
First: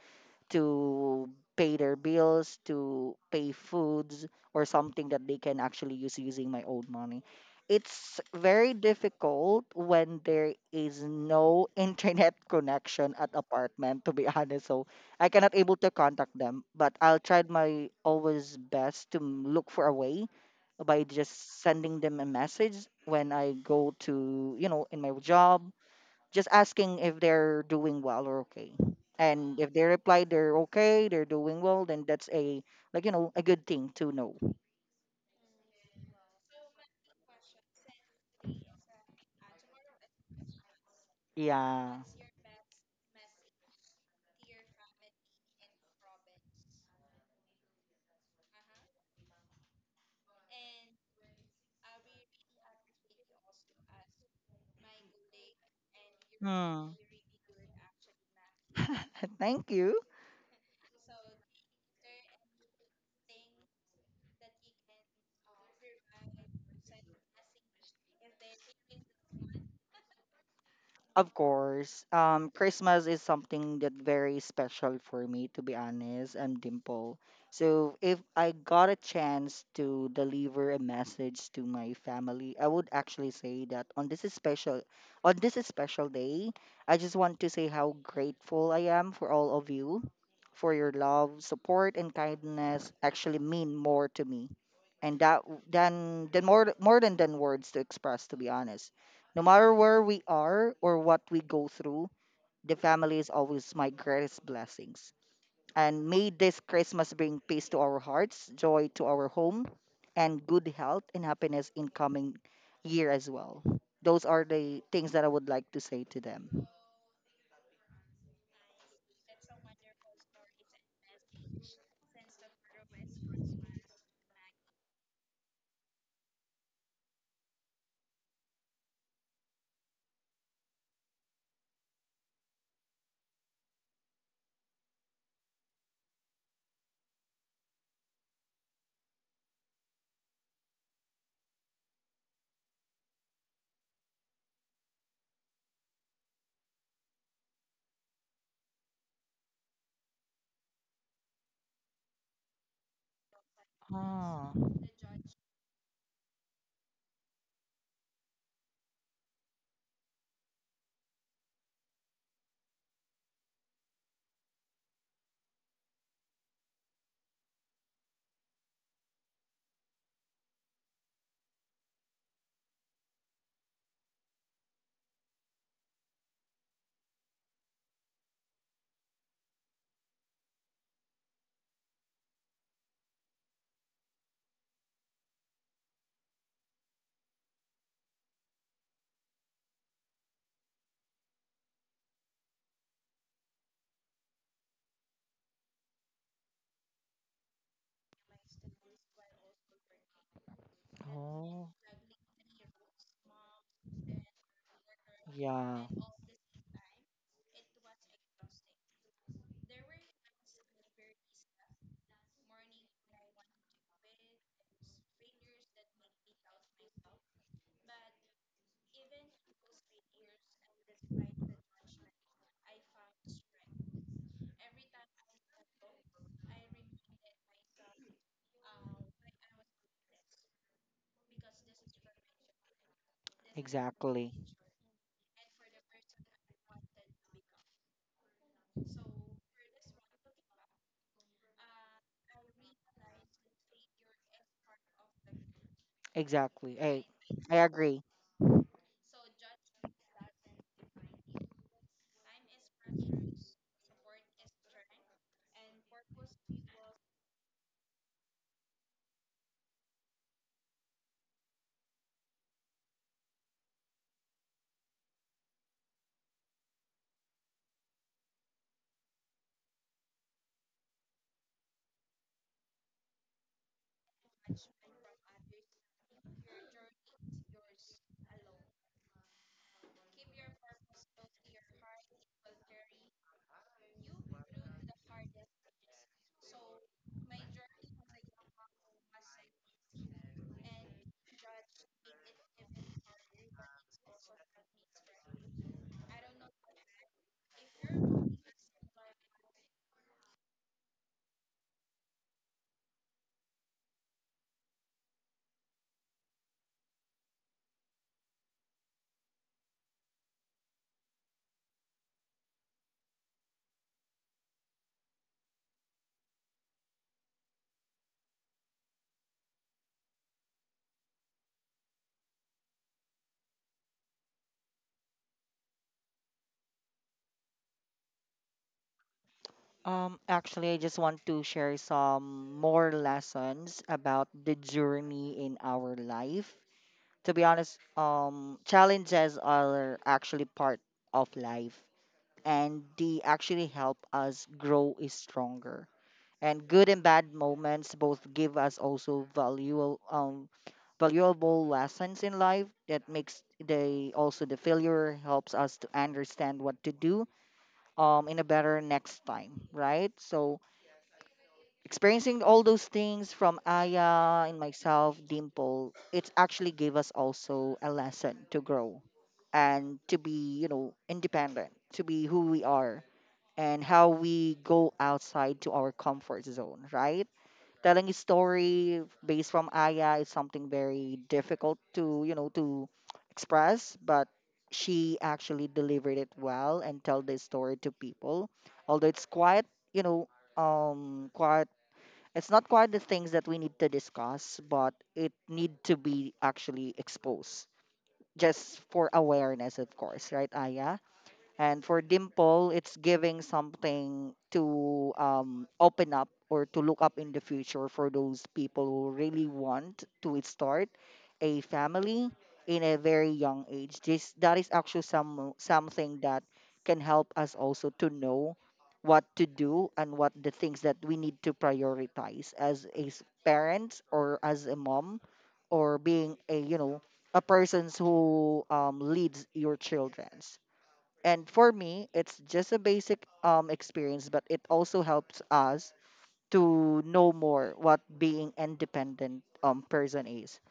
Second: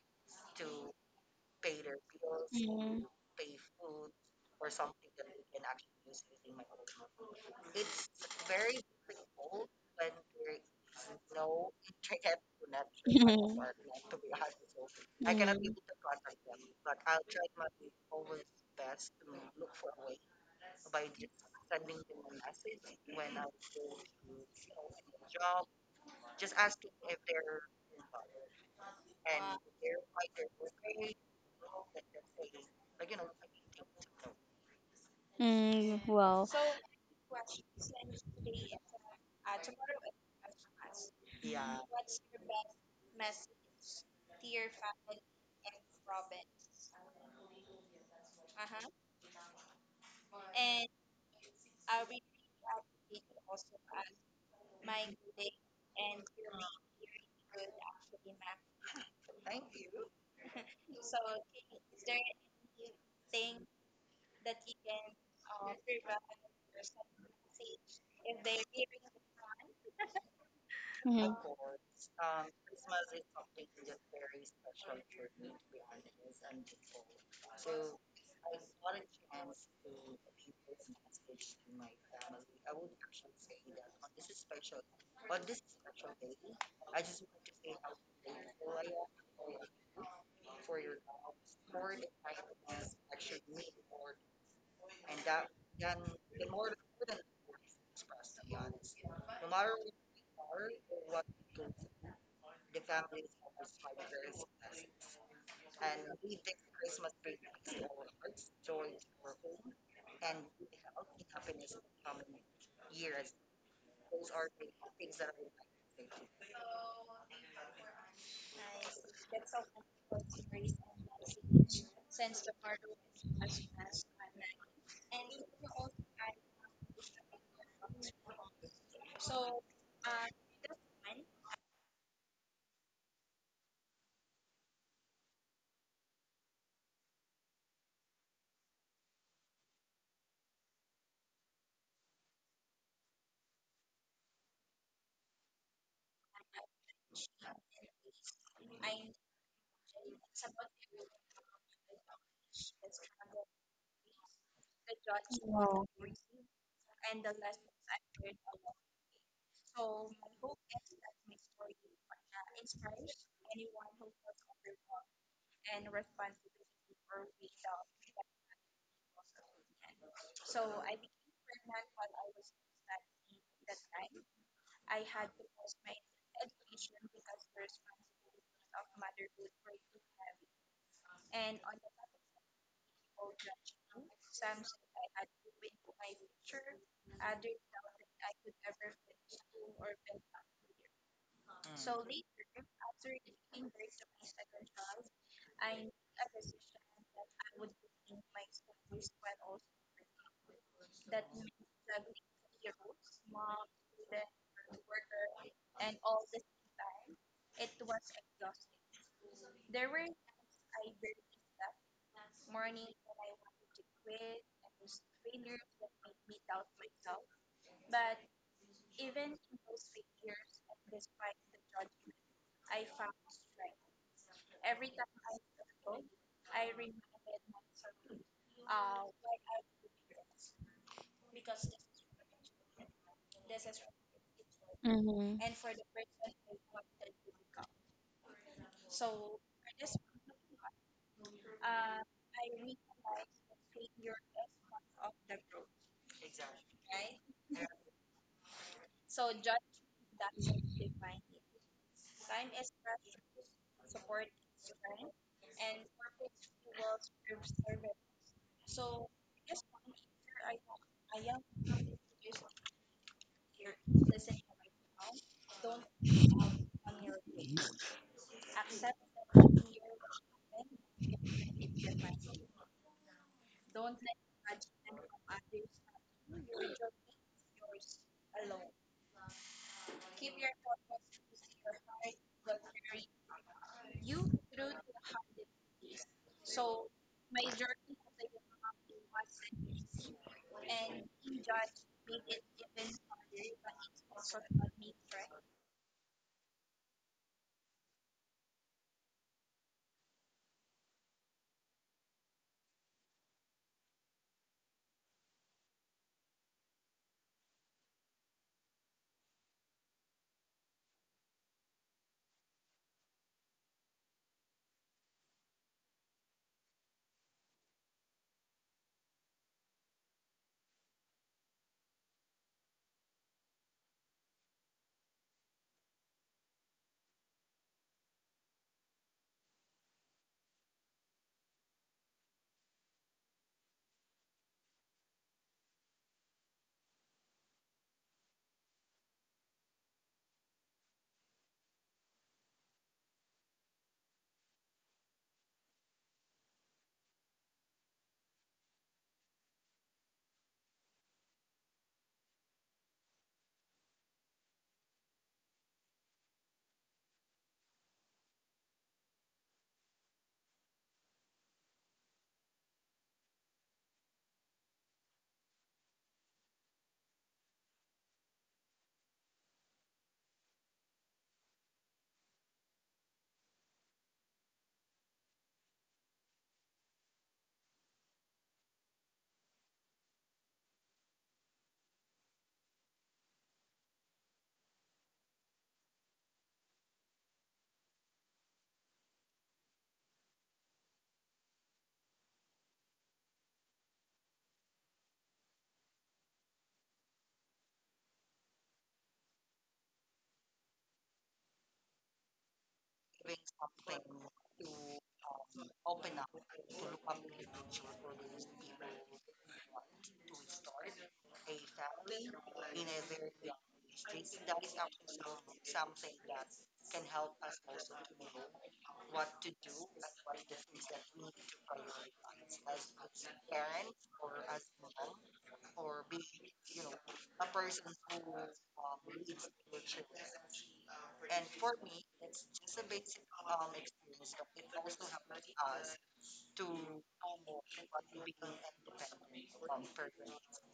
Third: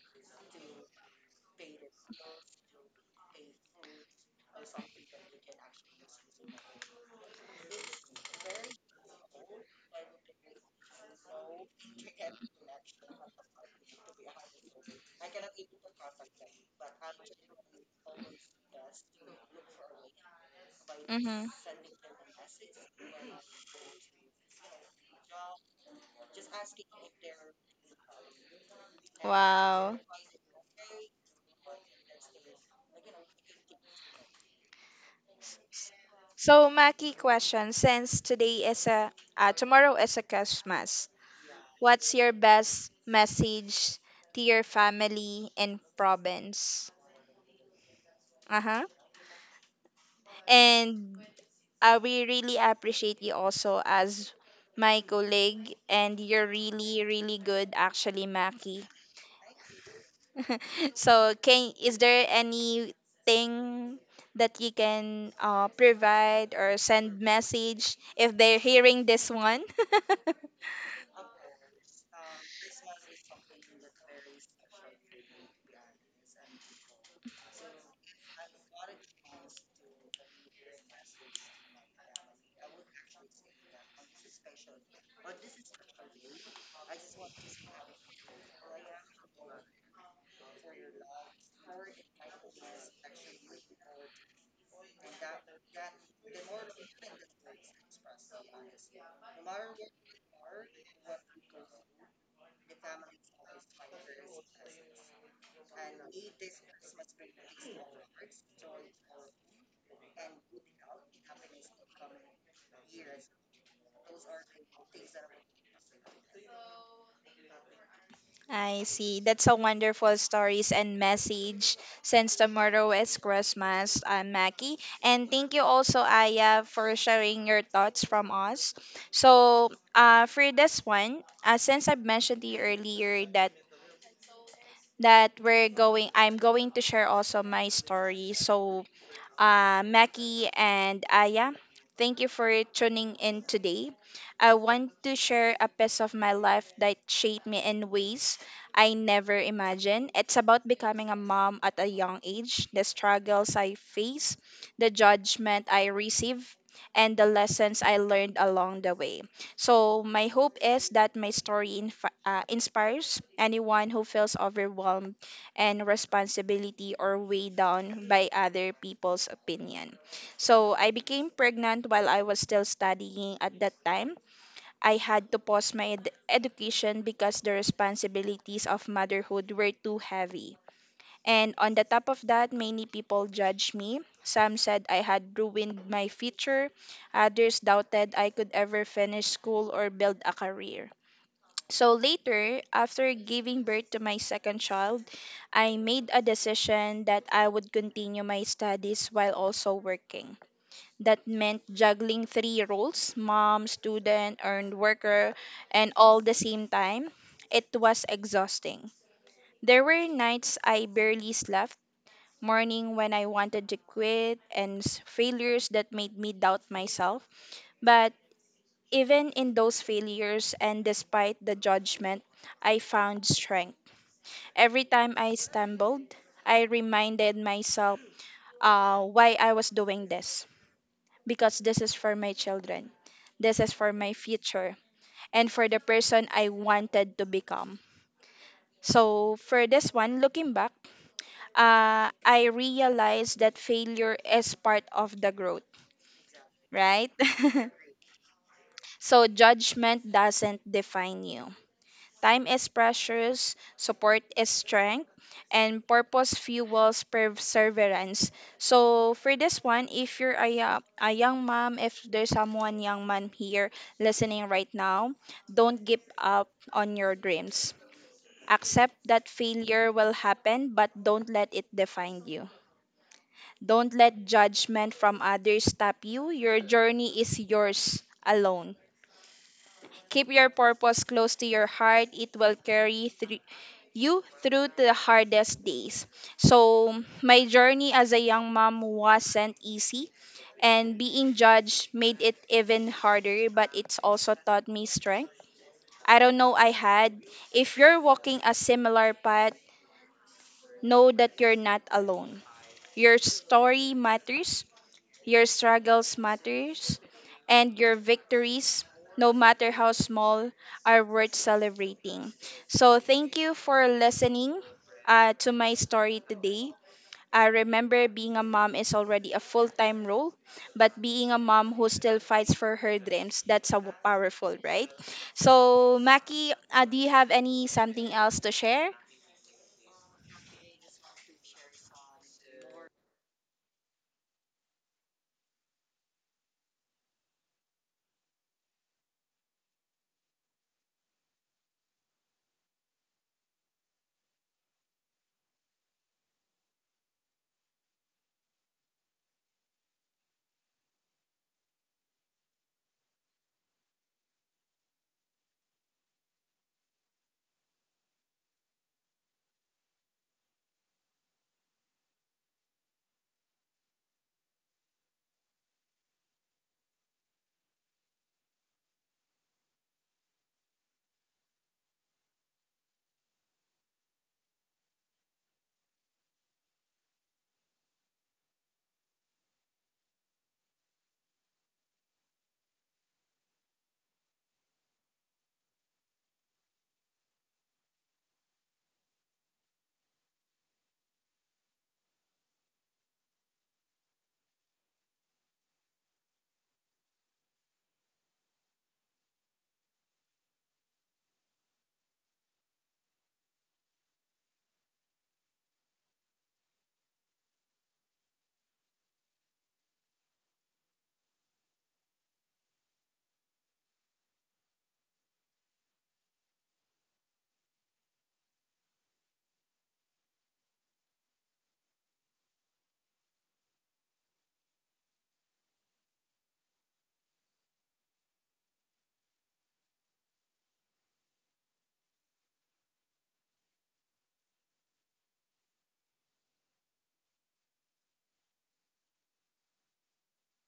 C: to pay their bills,
B: Hmm.
C: to pay foods, or something that they can actually use using my own money. It's very difficult when there is no internet connection at apartment, to be honest. So I cannot able to contact them, but I'll try my always best to m- look for a way by
A: Mm-hmm.
C: just sending them a message when I go to, you know, in my job just asking if they're doing well or okay. And if they
A: Wow.
C: reply they're okay, they're doing well, then that's a, like, you know a good thing to know.
B: Mm, well.
A: So Maki question, since today is a uh, tomorrow is a Christmas,
C: Yeah.
A: what's your best message to your family in province? Uh-huh. And Uh, we really appreciate you also as my colleague, and you're
C: Hmm.
A: really, really good, actually, Maki.
C: Thank you.
A: So, can is there anything that you can uh, provide or send message if they're hearing this one?
C: Of
B: Mhm.
C: course, um, Christmas is something that very special for me, to be honest, and Dimple. So if I got a chance to deliver a message to my family, I would actually say that on this special, on this special day, I just want to say how grateful I am for all of you, for your love, support, and kindness. Actually, mean more to me, and that w- than than more more than than words to express, to be honest. No matter where we are or what we go through, the family is always my greatest blessings. And may this Christmas bring peace to our hearts, joy to our home, and good health and happiness in coming year as well. Those are the things that I would like to say to them.
A: I see. That's a wonderful stories and message since tomorrow is Christmas, uh, Mackie. And thank you also, Aya, for sharing your thoughts from us. So, uh, for this one, uh, since I've mentioned to you earlier that that we're going, I'm going to share also my story. So, uh, Mackie and Aya. Thank you for tuning in today. I want to share a piece of my life that shaped me in ways I never imagined. It's about becoming a mom at a young age, the struggles I face,
C: Ah,
A: the judgment I receive, and the lessons I learned along the way. So, my hope is that my story inf- uh, inspires anyone who feels overwhelmed and responsibility or weighed down by other people's opinion. So I became pregnant while I was still studying at that time. I had to pause my ed- education because the responsibilities of motherhood were too heavy. And on the top of that, many people judged me. Some said I had ruined my future. Others doubted I could ever finish school or build a career. So later, after giving birth to my second child, I made a decision that I would continue my studies while also working. That meant
C: oh,
A: juggling three roles mom, student, and worker
C: yeah,
A: and all the same time. It was exhausting. There were nights I barely slept, morning when I wanted to quit, and s- failures that made me doubt myself. But even in those failures and despite the judgment, I found strength. Every time I stumbled, I reminded myself uh, why I was doing this. Because this is for my children, this is for my
C: exactly,
A: future,
B: Hmm.
A: and for the person I wanted to become. So, for this one, looking back, uh, I realized that failure is part of the growth,
C: exactly. I,
A: right?
C: I agree.
A: So, judgment doesn't define you. Time is precious, support is strength, and purpose fuels perseverance. So for this one, if you're a, yo- a young mom, if there's someone young mom here listening right now, don't give up on your dreams. Accept that failure will happen, but don't let it define you. Don't let judgment from others stop you. Your journey is yours alone. Keep your purpose close to your heart. It will carry thr- you through to the hardest days. So, my journey as a young mom wasn't easy, and being judged made it even harder, but it's also taught me strength. I don't know I had. If you're walking a similar path, know that you're not alone. Your story matters, your struggles matters and your victories, no matter how small, are worth celebrating. So thank you for listening uh, to my story today. I remember being a mom is already a full-time role, but being a mom who still fights for her dreams, that's so powerful, right? So, Maki, uh, do you have any something else to share?
C: Um, actually, I just want to share some more lessons about the journey in our life. To be honest, um, challenges are actually part of life and they actually help us grow is stronger. And good and bad moments both give us also valuable um valuable lessons in life that makes the also the failure helps us to understand what to do um in a better next time, right? So experiencing all those things from Aya and myself, Dimple, it actually gave us also a lesson to grow and to be, you know, independent, to be who we are and how we go outside to our comfort zone, right? Telling a story based from Aya is something very difficult to, you know, to express, but she actually delivered it well and tell the story to people. Although it's quite, you know, um quite it's not quite the things that we need to discuss, but it need to be actually exposed just for awareness, of course, right, Aya? And for Dimple, it's giving something to um, open up or to look up in the future for those people who really want to start a family in a very young age. This that is actually some something that can help us also to know what to do and what the things that we need to prioritize as a s- parents or as a mom or being a, you know a persons who um, leads your childrens. And for me, it's just a basic um, experience, but it also helps us to know more what being independent um, person is.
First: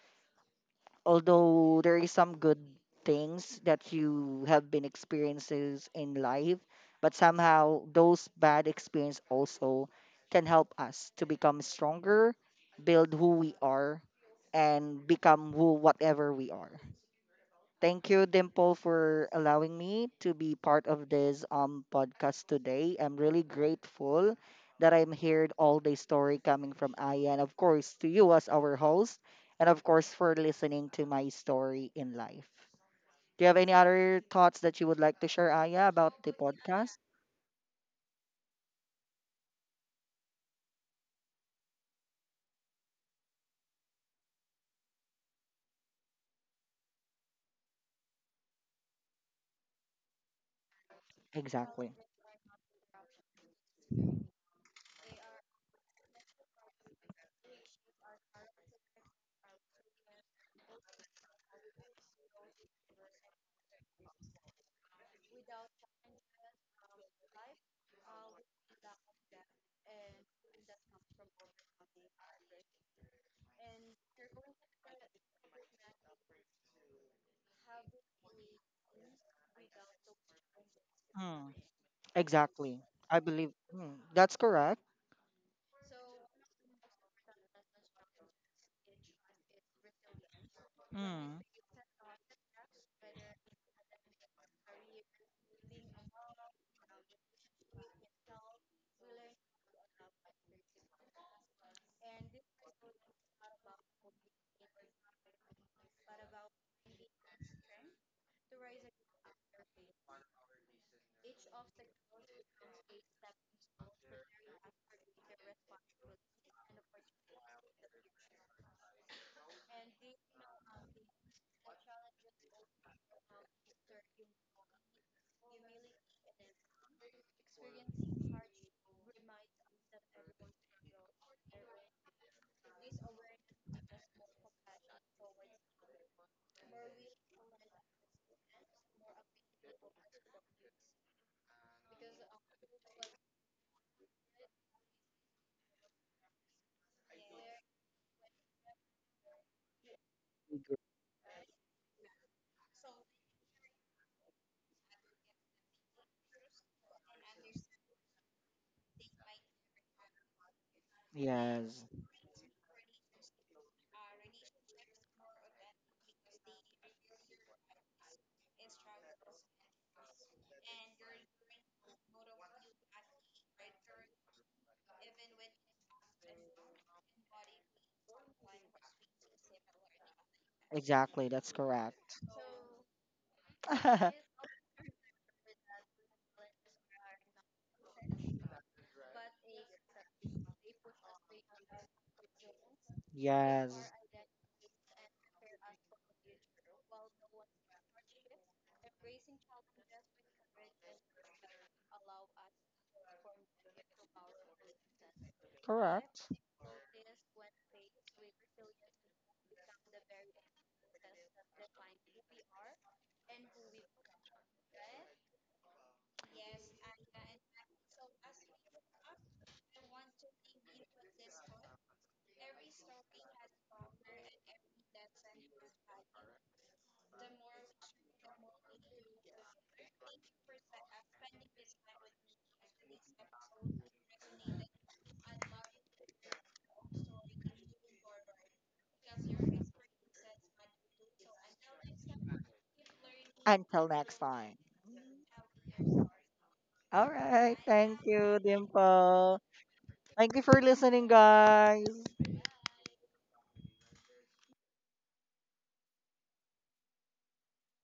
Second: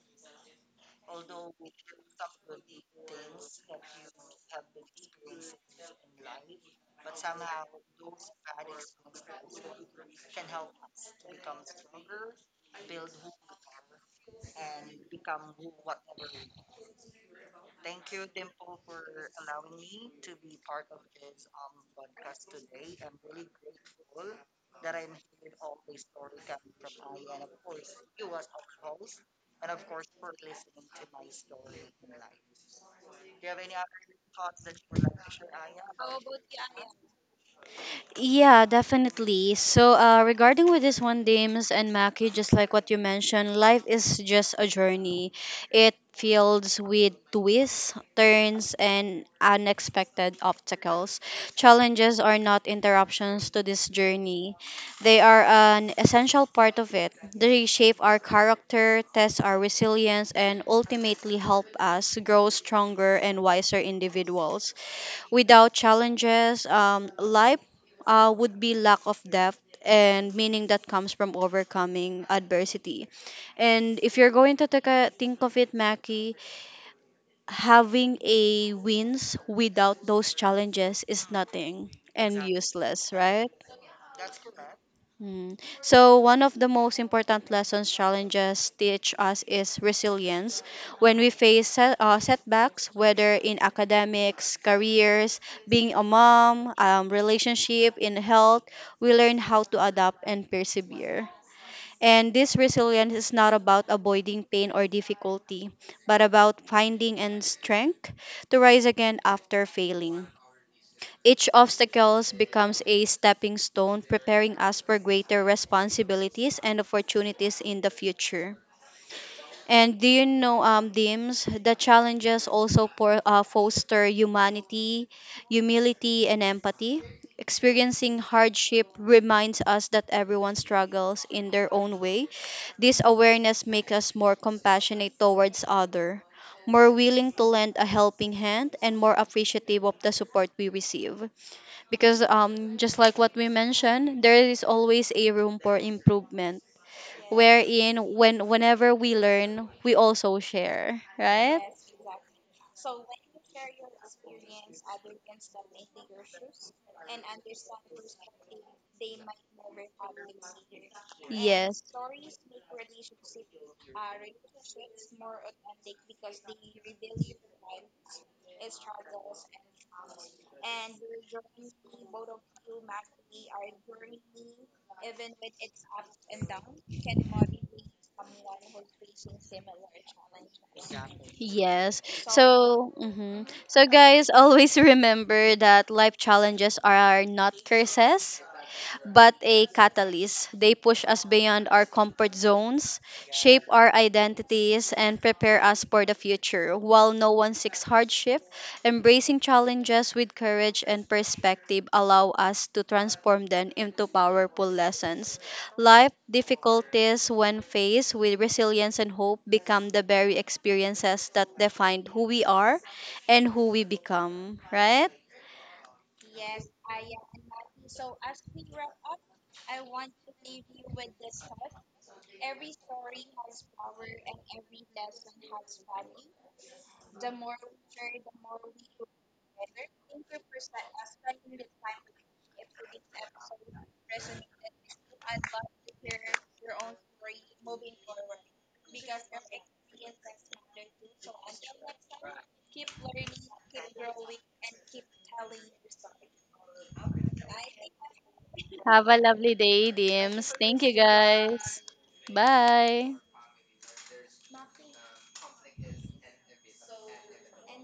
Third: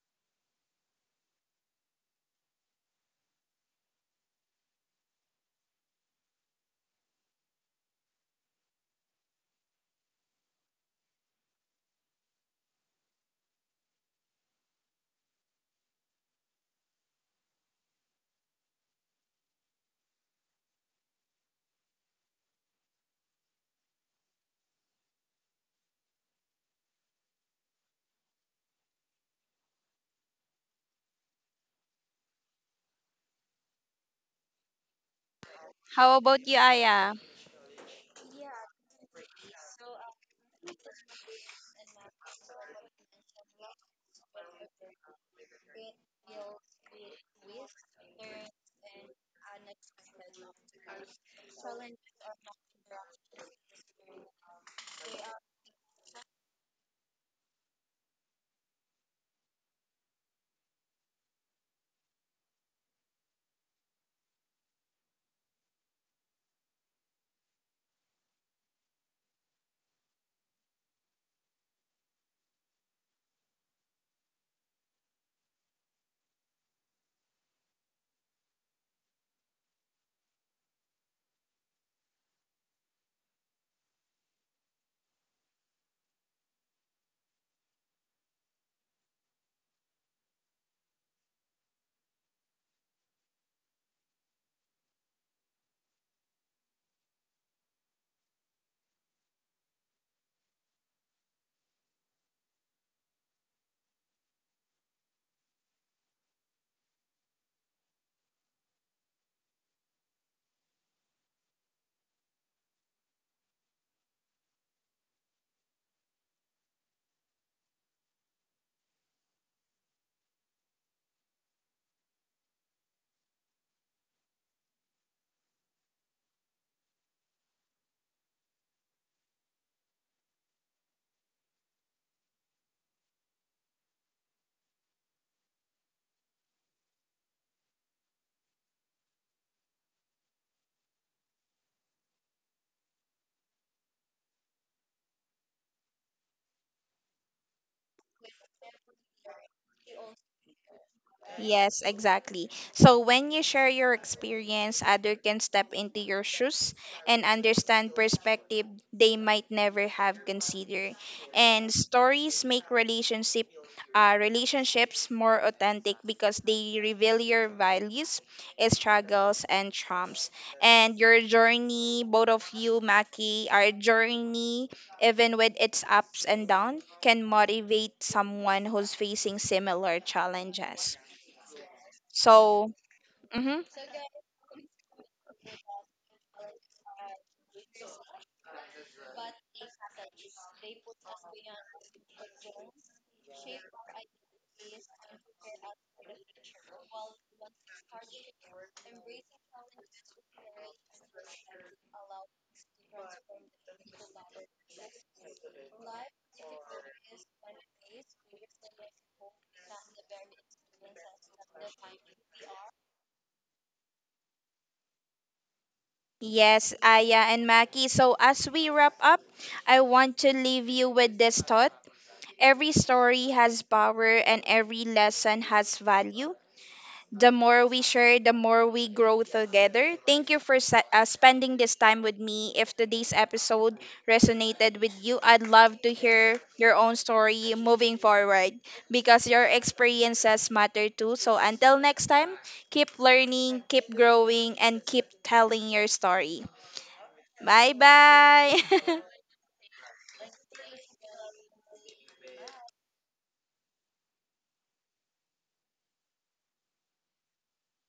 C: Although there is some good things that you have been experiences in life, but somehow those bad experience also can help us to become stronger, build who we are, and become who whatever we are. Thank you, Dimple, for allowing me to be part of this um podcast today. I'm really grateful that I'm heard all the story coming from Aya, and of course to you as our host, and of course for listening to my story in life. Do you have any other thoughts that you would like to share, Aya,
A: How
C: about the
A: about you,
C: podcast?
A: Aya?
B: Yeah, definitely. So, uh, regarding with this one, Dames and Maki, just like what you mentioned, life is just a journey. It fills with twists, turns, and unexpected obstacles.
C: Exactly.
B: Challenges are not interruptions to this journey. They are an essential part of it. They shape our character, test our resilience, and ultimately help us grow stronger and wiser individuals. Without challenges, um, life uh, would be lack of depth and meaning that comes from overcoming adversity. And if you're going to take a, think of it, Mackie, having a wins without those challenges is
C: Mm,
B: nothing and
C: exactly.
B: useless,
C: I believe
B: right?
C: mm, that's correct.
B: Mm. So, one of the most important lessons challenges teach us is resilience. When we
C: Mm.
B: face set, uh, setbacks, whether in academics, careers, being a mom, um, relationship, in health, we learn how to adapt and persevere. And this resilience is not about avoiding pain or difficulty, but about finding and strength to rise again after failing. Each obstacle becomes a stepping stone, preparing us for greater responsibilities and opportunities in the future. And do you know, um, Dims, the challenges also for, uh, foster humanity, humility, and empathy. Experiencing hardship reminds us that everyone struggles in their own way. This awareness makes us more compassionate towards other, more willing to lend a helping hand, and more appreciative of the support we receive, because um just like what we mentioned, there is always a room for improvement, wherein when whenever we learn, we also share, right?
A: Yes, exactly. So when you share your experience, others can step into your shoes and understand perspective they might never have considered. And
B: Yes.
C: Yes,
A: stories make relationship uh, relationships more authentic because they reveal your values, eh, struggles, and charms. And your journey, both of you, Maki, our journey, even with its ups and downs, can motivate someone who's facing similar challenges.
C: exactly. That's
B: Yes.
C: correct.
A: So,
B: So, mhm.
A: mhm,
B: So guys, always remember that life challenges are not curses, but a catalyst. They push us beyond our comfort zones, shape
C: Yes,
B: our identities, and prepare us for the future. While no one seeks hardship, embracing challenges with courage and perspective allow us to transform them into powerful lessons. Life
C: correct.
B: difficulties, when faced with resilience and hope, become the very experiences that define who we are and who we become. Right?
A: yes, Aya and Maki. So, as we wrap up, I want to leave you with this thought. Every story has power and every lesson has value. The more we share, the more we grow together. Thank you for sa- uh, spending this time with me. If today's episode resonated with you, I'd love to hear your own story moving forward because your experiences matter too. So until next time, keep learning,
C: Until
A: keep
C: next
A: growing,
C: time.
A: and keep telling your story.
C: All right.
A: Bye
C: Thank you,
A: bye.
B: Have a
C: Dimple.
B: lovely day,
C: Thank you
B: Dims.
C: for
B: Thank you,
C: listening,
B: guys.
C: guys.
B: Bye.